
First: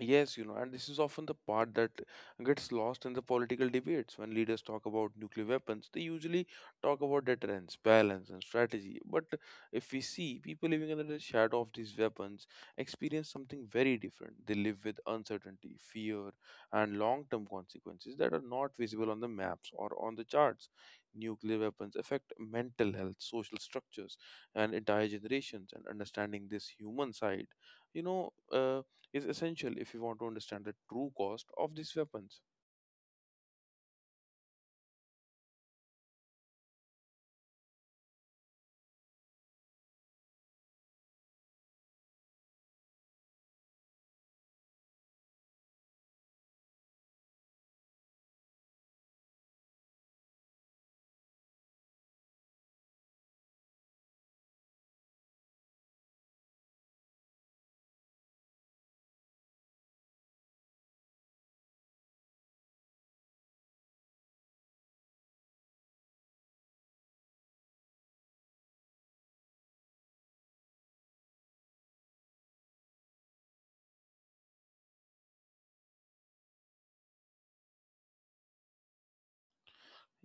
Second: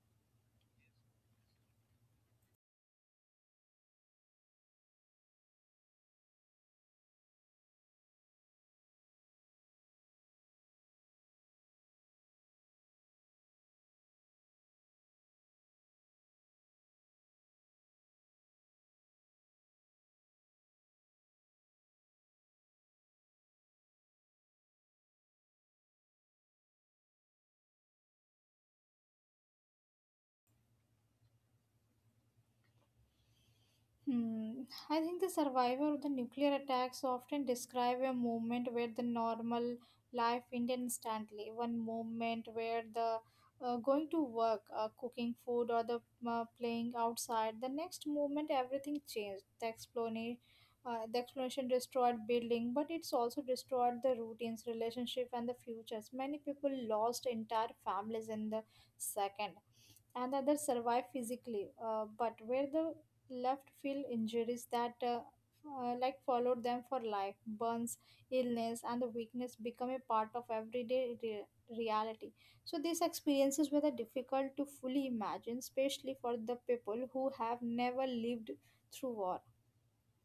B: Yes, you know, and this is often the part that gets lost in the political debates. When leaders talk about nuclear weapons, they usually talk about deterrence, balance, and strategy. But if we see, people living under the shadow of these weapons experience something very different. They live with uncertainty, fear, and long term consequences that are not visible on the maps or on the charts. Nuclear weapons affect mental health, social structures, and entire generations, and understanding this human side, you know, uh, is essential if you want to understand the true cost of these weapons.
A: Hmm. I think the survivor of the nuclear attacks often describe a moment where the normal life ended instantly. One moment where the uh, going to work, uh, cooking food, or the uh, playing outside. The next moment, everything changed. The explanation, uh, the explanation destroyed building, but it's also destroyed the routines, relationship, and the futures. Many people lost entire families in the second and others survive physically uh, but where the left field injuries that uh, uh, like followed them for life burns illness and the weakness become a part of everyday re- reality. So these experiences were the difficult to fully imagine, especially for the people who have never lived through war.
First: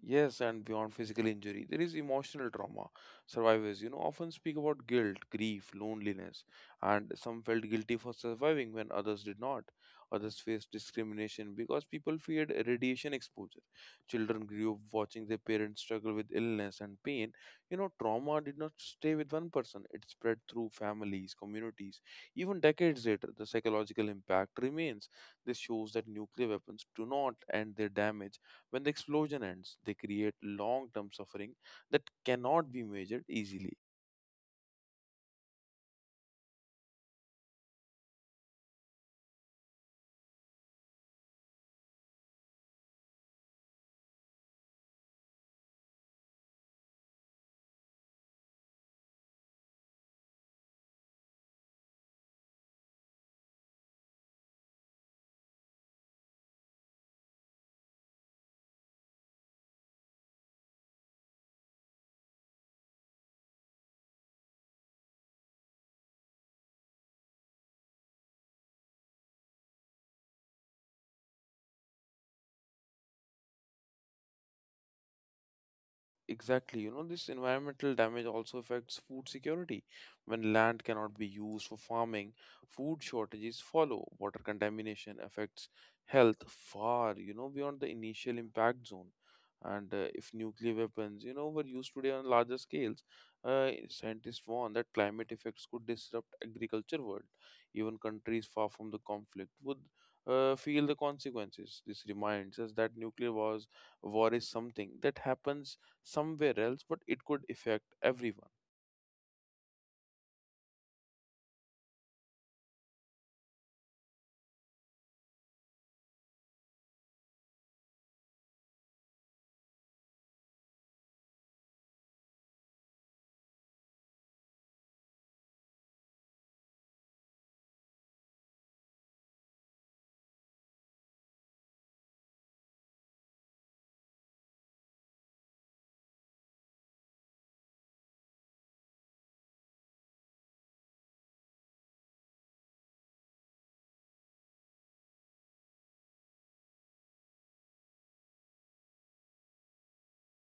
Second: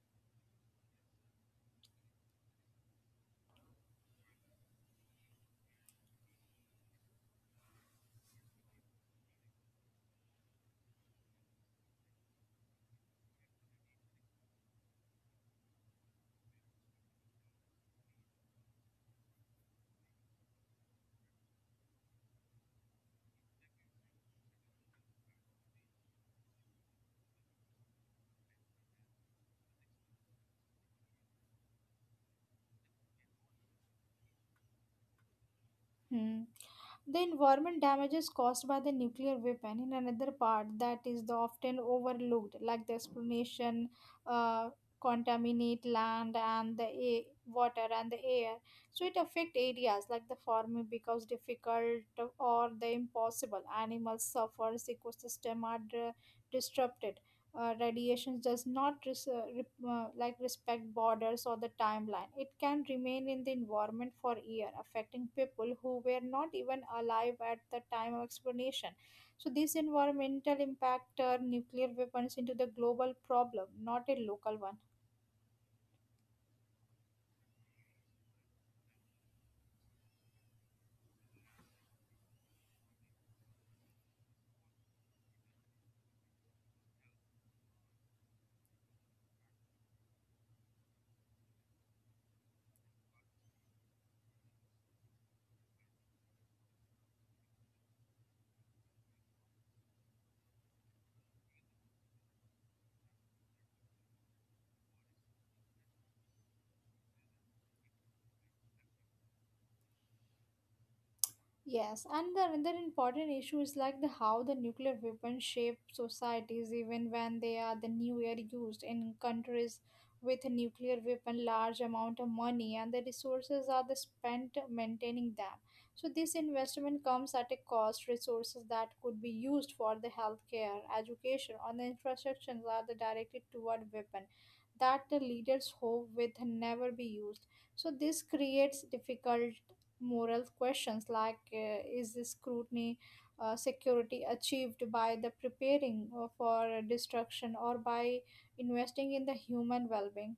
B: Yes, and beyond physical injury, there is emotional trauma. Survivors, you know, often speak about guilt, grief, loneliness, and some felt guilty for surviving when others did not. Others faced discrimination because people feared radiation exposure. Children grew up watching their parents struggle with illness and pain. You know, trauma did not stay with one person, it spread through families, communities. Even decades later, the psychological impact remains. This shows that nuclear weapons do not end their damage when the explosion ends, they create long term suffering that cannot be measured easily.
A: Hmm. The environment damages caused by the nuclear weapon in another part that is the often overlooked, like the explanation, uh, contaminate land and the a water and the air. So it affect areas like the farming because difficult or the impossible. Animals suffers. Ecosystem are uh, disrupted. Uh, radiation does not res- uh, rep- uh, like respect borders or the timeline. It can remain in the environment for years, affecting people who were not even alive at the time of explanation. So this environmental impact turned nuclear weapons into the global problem, not a local one.
B: Exactly. You know, this environmental damage also affects food security. When land cannot be used for farming, food shortages follow. Water contamination affects health far, you know, beyond the initial impact zone. And uh, if nuclear weapons, you know, were used today on larger scales, uh, scientists warn that climate effects could disrupt agriculture world. Even countries far from the conflict would uh, feel the consequences. This reminds us that nuclear wars, war is something that happens somewhere else, but it could affect everyone.
A: Yes, and the another important issue is like the how the nuclear weapons shape societies even when they are the new nowhere used in countries with a nuclear weapon large amount of money and the resources are the spent maintaining them. So this investment comes at a cost resources that could be used for the healthcare, education or the infrastructure are the directed toward weapon that the leaders hope with never be used. So this creates difficult moral questions like uh, is this scrutiny uh, security achieved by the preparing uh, for destruction or by investing in the human well-being.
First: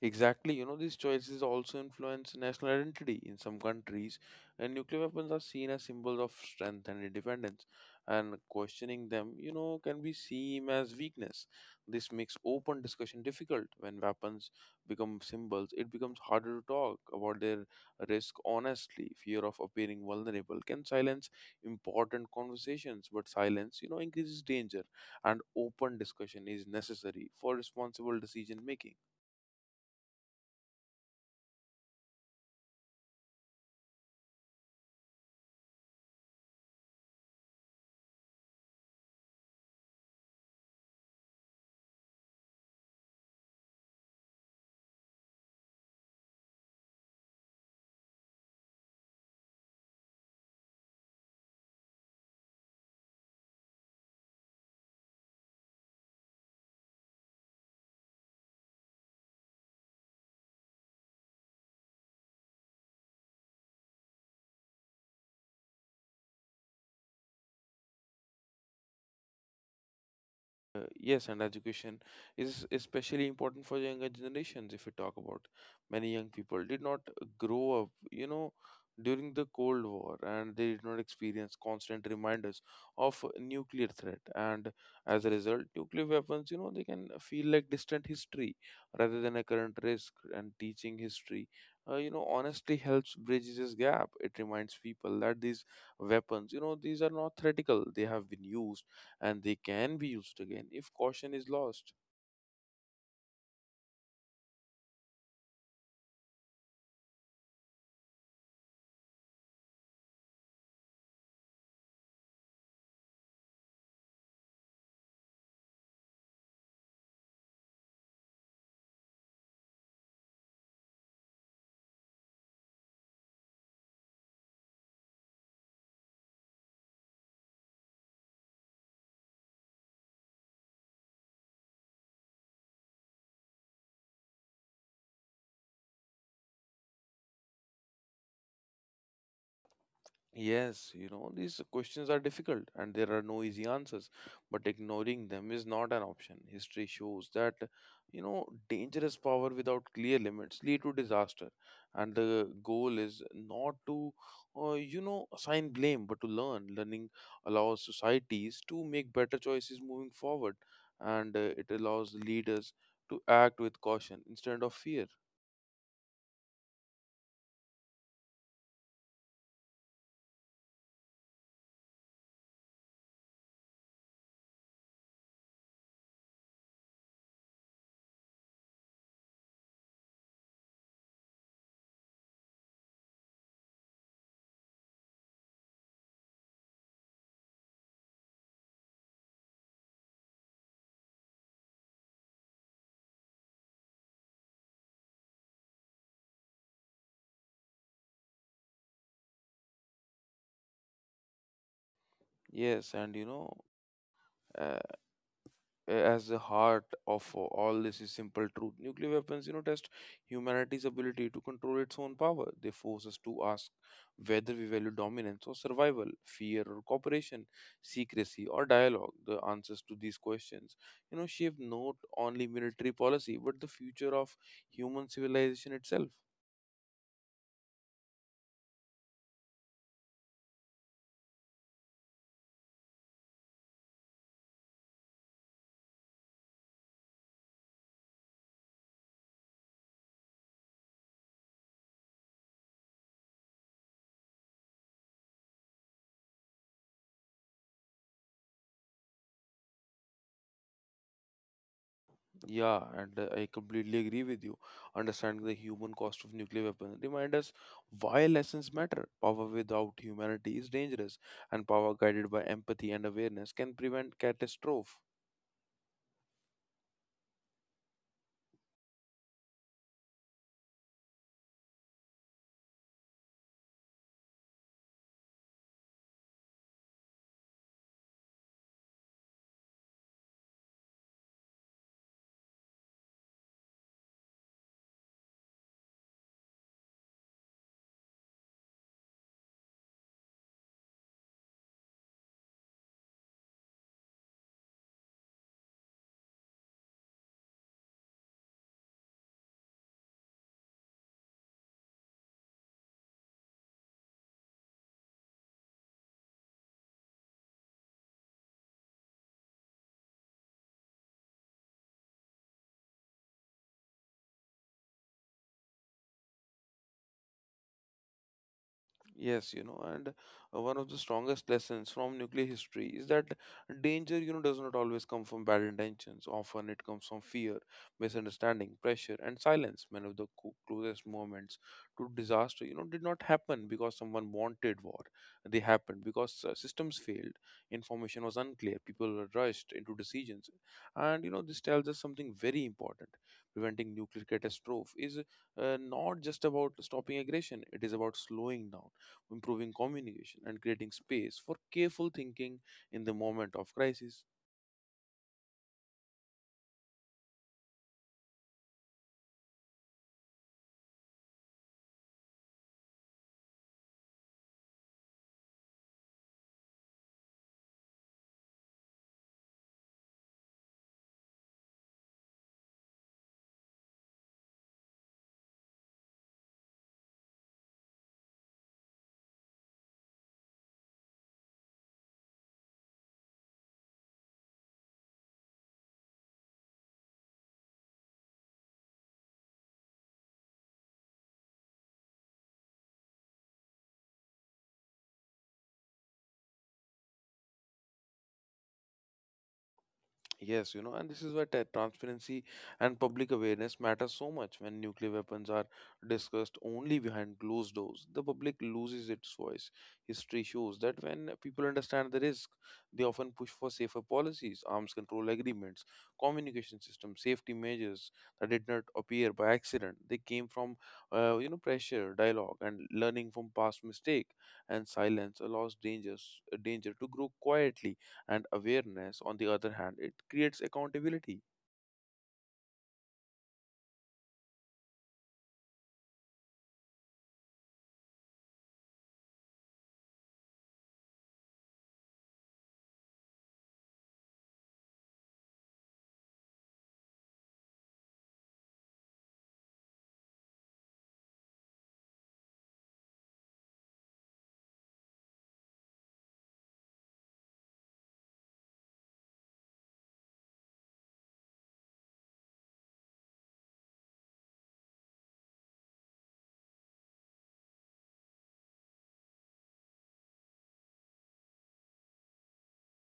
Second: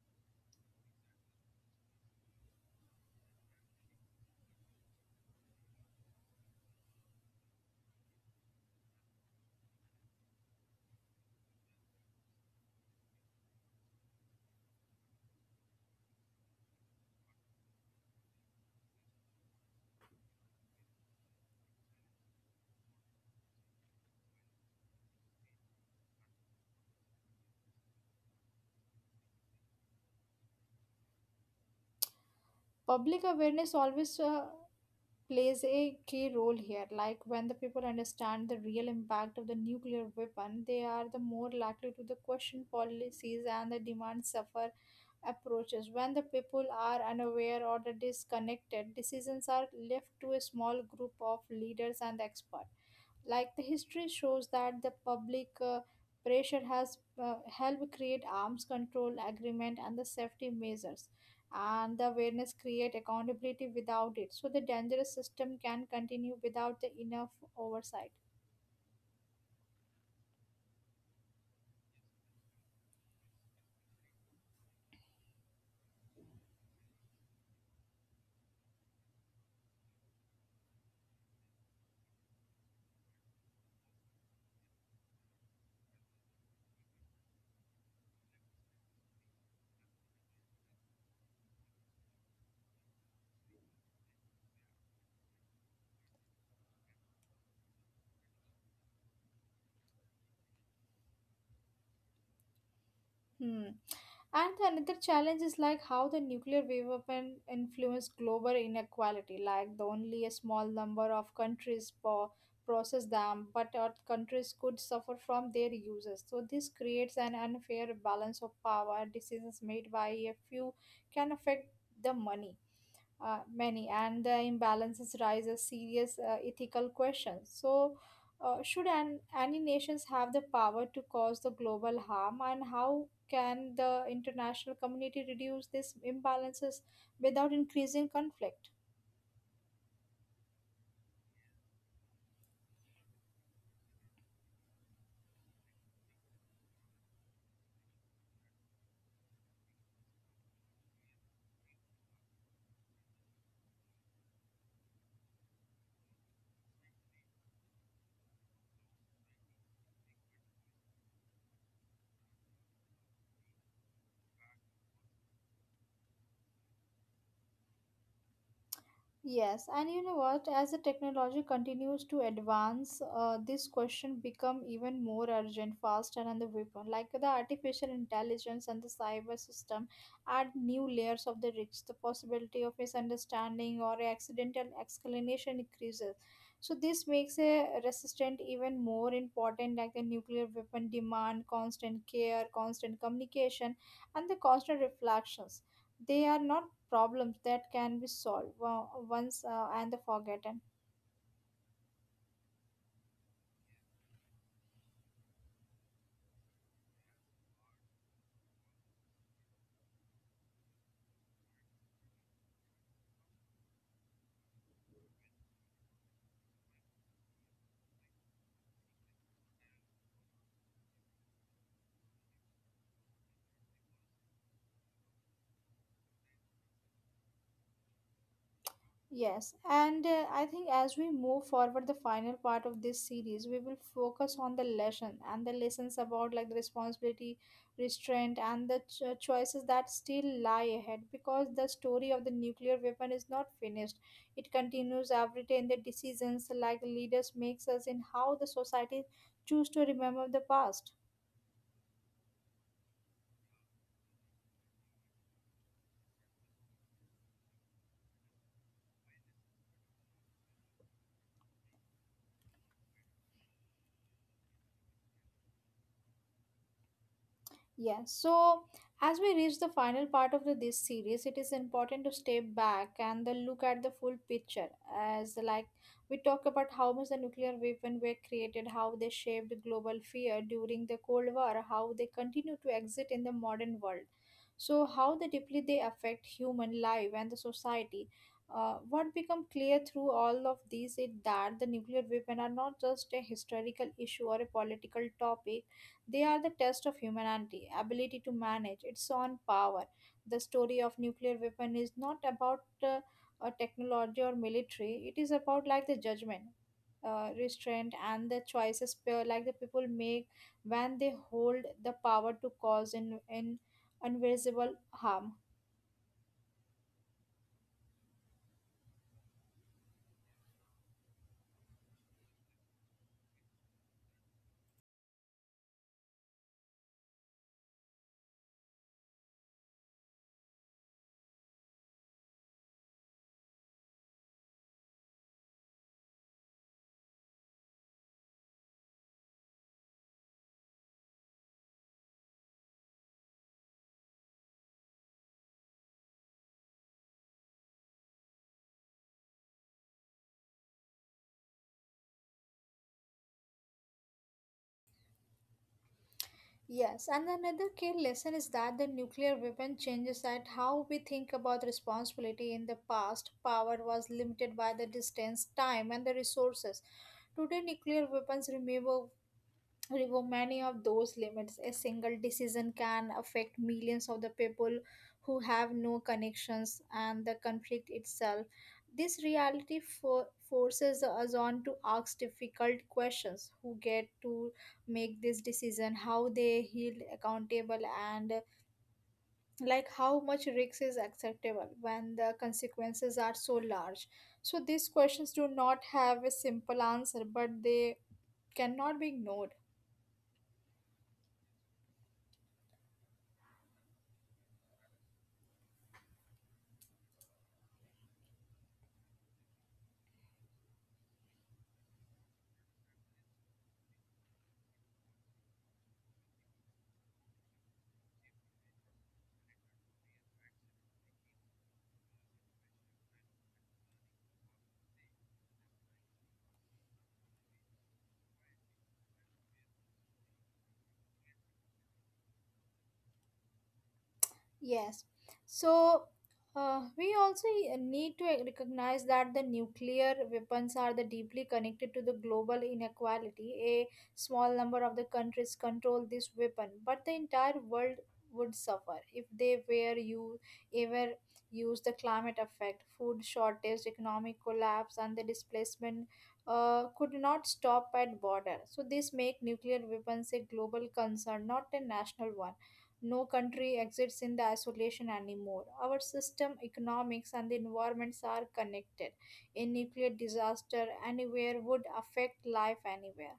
B: Exactly, you know, these choices also influence national identity in some countries, and nuclear weapons are seen as symbols of strength and independence, and questioning them, you know, can be seen as weakness. This makes open discussion difficult. When weapons become symbols, it becomes harder to talk about their risk honestly. Fear of appearing vulnerable can silence important conversations, but silence, you know, increases danger, and open discussion is necessary for responsible decision making.
A: Public awareness always uh, plays a key role here, like when the people understand the real impact of the nuclear weapon they are the more likely to the question policies and the demand suffer approaches when the people are unaware or the disconnected decisions are left to a small group of leaders and experts. Like the history shows that the public uh, pressure has uh, helped create arms control agreement and the safety measures and the awareness create accountability without it so the dangerous system can continue without the enough oversight.
B: Uh, yes, and education is especially important for younger generations. If we talk about, many young people did not grow up, you know, during the Cold War, and they did not experience constant reminders of nuclear threat. And as a result, nuclear weapons, you know, they can feel like distant history rather than a current risk. And teaching history, uh, you know, honestly helps bridge this gap. It reminds people that these weapons, you know, these are not theoretical; they have been used, and they can be used again if caution is lost.
A: Hmm. And the another challenge is like how the nuclear wave weapon influence global inequality. Like the only a small number of countries po- process them, but other countries could suffer from their uses. So this creates an unfair balance of power. Decisions made by a few can affect the money uh, many, and the imbalances raise a serious uh, ethical questions. So, uh, should an, any nations have the power to cause the global harm, and how can the international community reduce these imbalances without increasing conflict?
B: Yes, you know, these questions are difficult and there are no easy answers, but ignoring them is not an option. History shows that, you know, dangerous power without clear limits lead to disaster, and the goal is not to, uh, you know, assign blame, but to learn. Learning allows societies to make better choices moving forward, and uh, it allows leaders to act with caution instead of fear.
A: Yes, and you know what? As the technology continues to advance, uh, this question become even more urgent, faster, and the weapon. Like the artificial intelligence and the cyber system add new layers of the risk. The possibility of misunderstanding or accidental explanation increases. So this makes a resistant even more important. Like the nuclear weapon demand constant care, constant communication, and the constant reflections they are not problems that can be solved wo- once uh, and the forgotten.
B: Yes, and you know, uh, as the heart of all this is simple truth. Nuclear weapons, you know, test humanity's ability to control its own power. They force us to ask whether we value dominance or survival, fear or cooperation, secrecy or dialogue. The answers to these questions, you know, shape not only military policy but the future of human civilization itself.
A: Yes, and uh, I think as we move forward, the final part of this series, we will focus on the lesson and the lessons about like the responsibility, restraint, and the cho- choices that still lie ahead because the story of the nuclear weapon is not finished. It continues every day in the decisions like leaders makes us in how the society choose to remember the past.
B: Yeah, and uh, I completely agree with you. Understanding the human cost of nuclear weapons remind us why lessons matter. Power without humanity is dangerous, and power guided by empathy and awareness can prevent catastrophe.
A: Yeah, so as we reach the final part of the, this series, it is important to step back and then look at the full picture. As like we talk about how much the nuclear weapon were created, how they shaped global fear during the Cold War, how they continue to exist in the modern world. So how the deeply they affect human life and the society. Uh, what become clear through all of these is that the nuclear weapon are not just a historical issue or a political topic they are the test of humanity, ability to manage its own power. The story of nuclear weapon is not about uh, a technology or military. It is about like the judgment, uh, restraint, and the choices pe- like the people make when they hold the power to cause in, in invisible harm.
B: Yes, you know, and uh, one of the strongest lessons from nuclear history is that danger, you know, does not always come from bad intentions. Often it comes from fear, misunderstanding, pressure, and silence. Many of the co- closest moments to disaster, you know, did not happen because someone wanted war. They happened because uh, systems failed, information was unclear, people were rushed into decisions. And, you know, this tells us something very important. Preventing nuclear catastrophe is uh, not just about stopping aggression, it is about slowing down, improving communication, and creating space for careful thinking in the moment of crisis.
A: Yes, and another key lesson is that the nuclear weapon changes at how we think about responsibility. In the past, power was limited by the distance, time, and the resources. Today, nuclear weapons remove remove many of those limits. A single decision can affect millions of the people who have no connections and the conflict itself. This reality for, forces us on to ask difficult questions who get to make this decision, how they heal accountable, and uh, like how much risk is acceptable when the consequences are so large. So, these questions do not have a simple answer, but they cannot be ignored.
B: Yes, you know, and this is why tra- transparency and public awareness matter so much. When nuclear weapons are discussed only behind closed doors, the public loses its voice. History shows that when people understand the risk, they often push for safer policies, arms control agreements, communication systems, safety measures that did not appear by accident. They came from, uh, you know, pressure, dialogue, and learning from past mistake. And silence allows dangers, danger to grow quietly, and awareness, on the other hand, it creates accountability.
A: Yes. So uh, we also uh, need to uh, recognize that the nuclear weapons are the deeply connected to the global inequality. A small number of the countries control this weapon, but the entire world would suffer if they were you ever use the climate effect, food shortage, economic collapse, and the displacement uh, could not stop at border. So this make nuclear weapons a global concern, not a national one. No country exists in the isolation anymore. Our system, economics, and the environments are connected. A nuclear disaster anywhere would affect life anywhere.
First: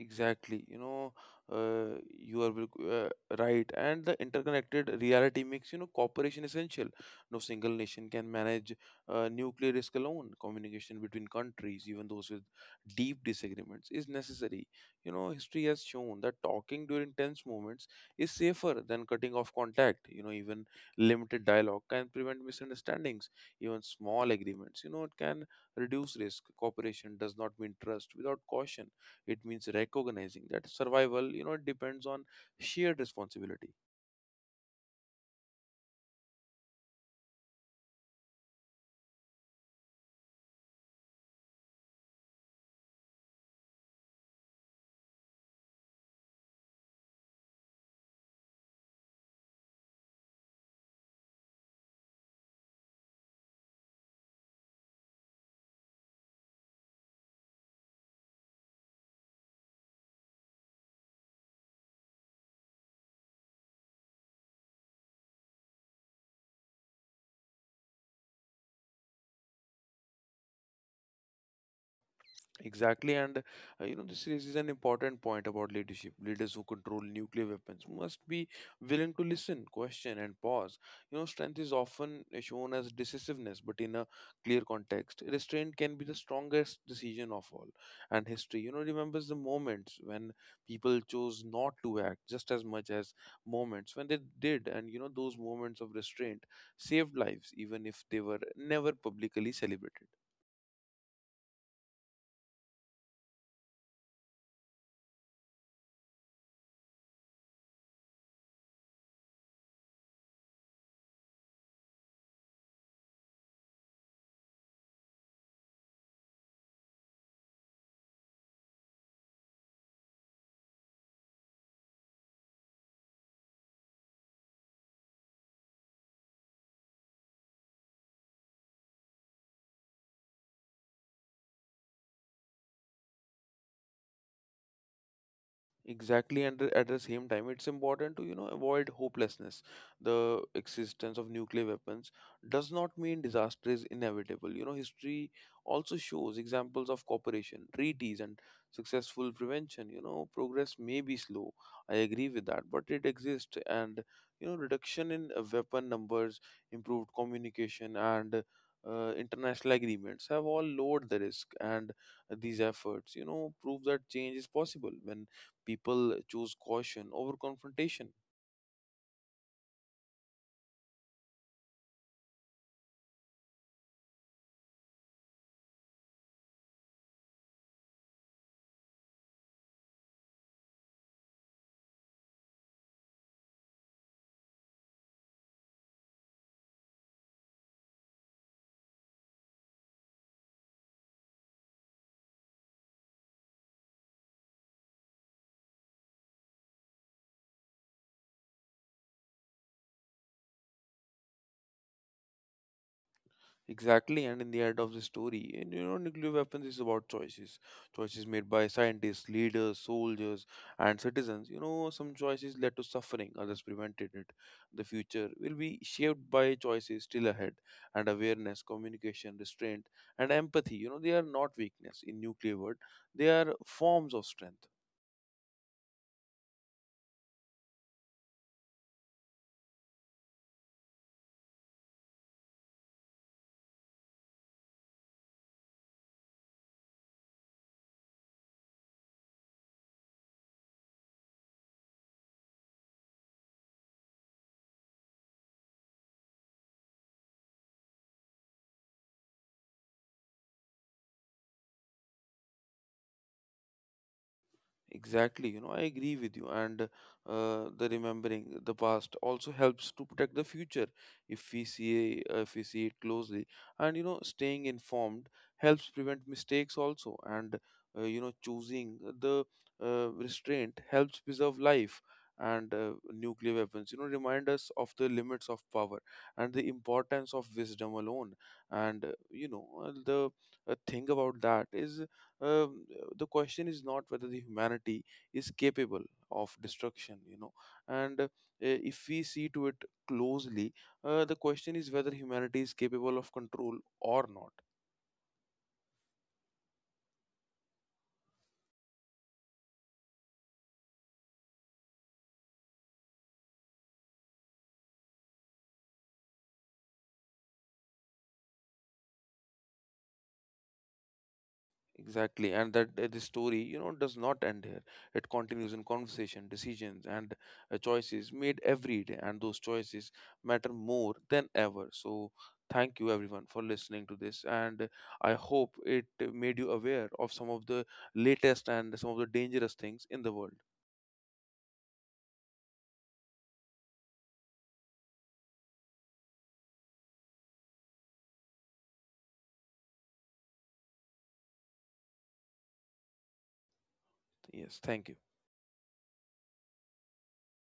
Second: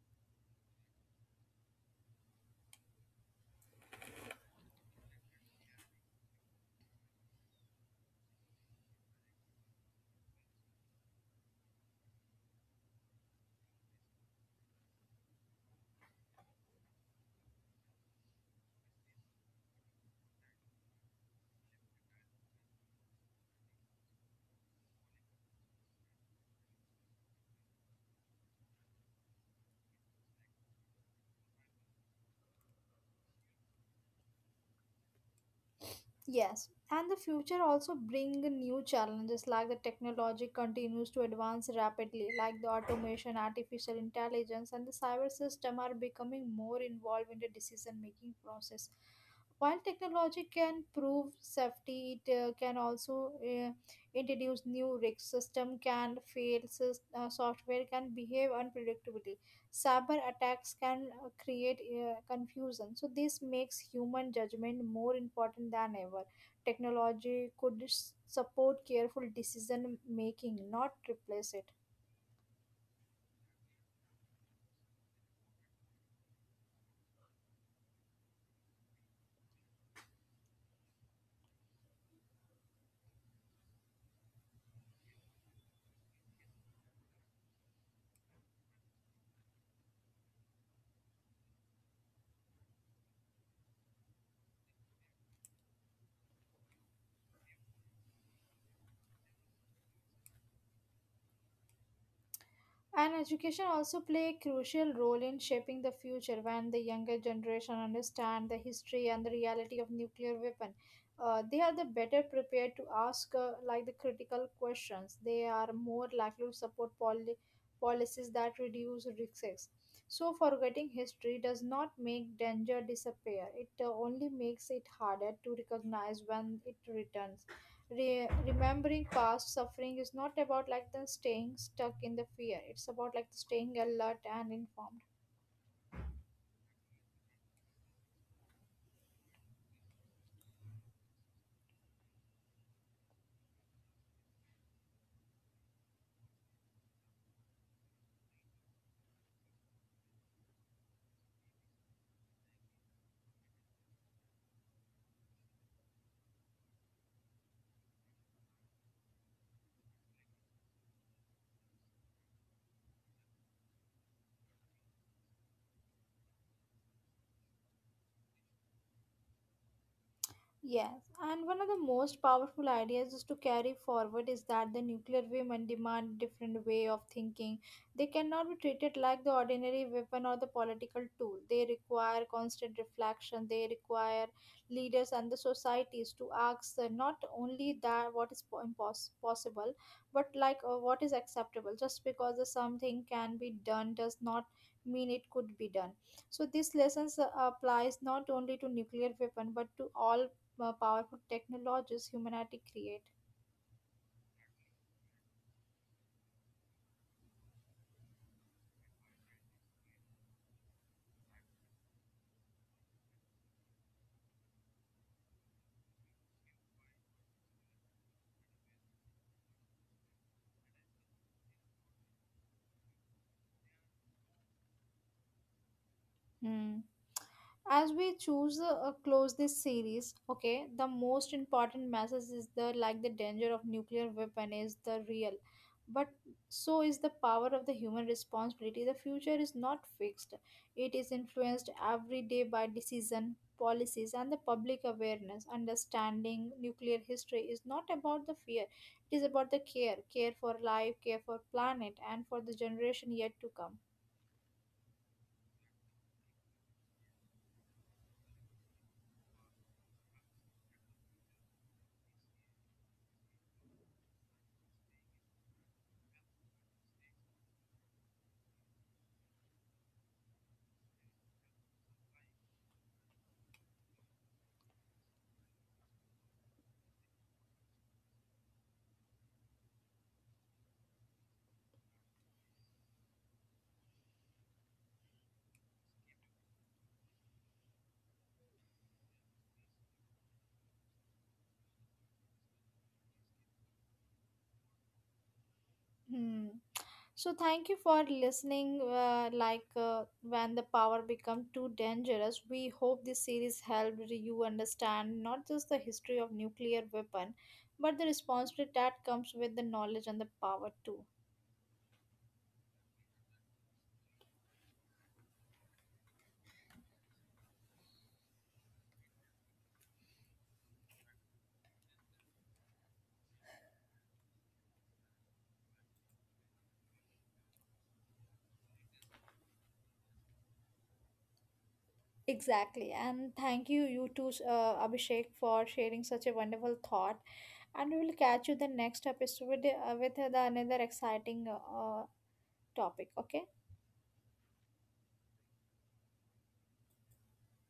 B: Exactly, you know, uh, you are bil- uh, right, and the interconnected reality makes, you know cooperation essential. No single nation can manage uh, nuclear risk alone. Communication between countries, even those with deep disagreements, is necessary. You know, history has shown that talking during tense moments is safer than cutting off contact. You know, even limited dialogue can prevent misunderstandings. Even small agreements, you know, it can reduce risk. Cooperation does not mean trust without caution, it means recognizing that survival, you know, depends on shared responsibility.
A: Yes, and the future also bring new challenges like the technology continues to advance rapidly, like the automation, artificial intelligence, and the cyber system are becoming more involved in the decision making process. While technology can prove safety, it uh, can also uh, introduce new risks. System can fail, sys- uh, software can behave unpredictably cyber attacks can uh, create uh, confusion so this makes human judgment more important than ever technology could s- support careful decision making not replace it.
B: Exactly, and uh, you know this is is an important point about leadership. Leaders who control nuclear weapons must be willing to listen, question, and pause. You know, strength is often shown as decisiveness, but in a clear context, restraint can be the strongest decision of all. And history, you know, remembers the moments when people chose not to act just as much as moments when they did, and you know those moments of restraint saved lives, even if they were never publicly celebrated.
A: And education also play a crucial role in shaping the future when the younger generation understand the history and the reality of nuclear weapon. Uh, they are the better prepared to ask uh, like the critical questions. They are more likely to support poli- policies that reduce risks. So forgetting history does not make danger disappear. It uh, only makes it harder to recognize when it returns. Re- remembering past suffering is not about like the staying stuck in the fear. It's about like the staying alert and informed.
B: Exactly, and the- at the same time, it's important to you know avoid hopelessness. The existence of nuclear weapons does not mean disaster is inevitable. You know, history also shows examples of cooperation, treaties, and successful prevention. You know, progress may be slow. I agree with that, but it exists, and you know, reduction in uh, weapon numbers, improved communication, and uh, international agreements have all lowered the risk, and these efforts you know prove that change is possible when people choose caution over confrontation.
A: Yes, and one of the most powerful ideas is to carry forward is that the nuclear women demand different way of thinking. They cannot be treated like the ordinary weapon or the political tool. They require constant reflection. They require leaders and the societies to ask uh, not only that what is po- impos- possible, but like uh, what is acceptable. Just because the something can be done does not mean it could be done. So this lessons uh, applies not only to nuclear weapon but to all uh, powerful technologies humanity create.
B: Exactly, and in the end of the story, and you know, nuclear weapons is about choices. Choices made by scientists, leaders, soldiers, and citizens. You know, some choices led to suffering, others prevented it. The future will be shaped by choices still ahead, and awareness, communication, restraint, and empathy. You know, they are not weakness in nuclear world; they are forms of strength.
A: Hmm. As we choose uh, uh, close this series, okay, the most important message is the like the danger of nuclear weapon is the real, but so is the power of the human responsibility. The future is not fixed; it is influenced every day by decision policies and the public awareness. Understanding nuclear history is not about the fear; it is about the care, care for life, care for planet, and for the generation yet to come.
B: Exactly, you know, I agree with you. And uh, the remembering the past also helps to protect the future, if we see uh, if we see it closely. And you know, staying informed helps prevent mistakes also. And uh, you know, choosing the uh, restraint helps preserve life. And uh, nuclear weapons, you know, remind us of the limits of power and the importance of wisdom alone. And uh, you know, uh, the uh, thing about that is um, the question is not whether the humanity is capable of destruction, you know and uh, if we see to it closely, uh, the question is whether humanity is capable of control or not.
A: Hmm. So thank you for listening. Uh, like uh, when the power become too dangerous, we hope this series helped you understand not just the history of nuclear weapon, but the responsibility that comes with the knowledge and the power too.
B: Exactly, and that uh, the story, you know, does not end here. It continues in conversation, decisions, and uh, choices made every day, and those choices matter more than ever. So, thank you everyone for listening to this, and uh, I hope it uh, made you aware of some of the latest and some of the dangerous things in the world.
A: Exactly, and thank you, you too, uh, Abhishek, for sharing such a wonderful thought. And we will catch you the next episode uh, with the another exciting uh, topic. Okay.
B: Yes, thank you.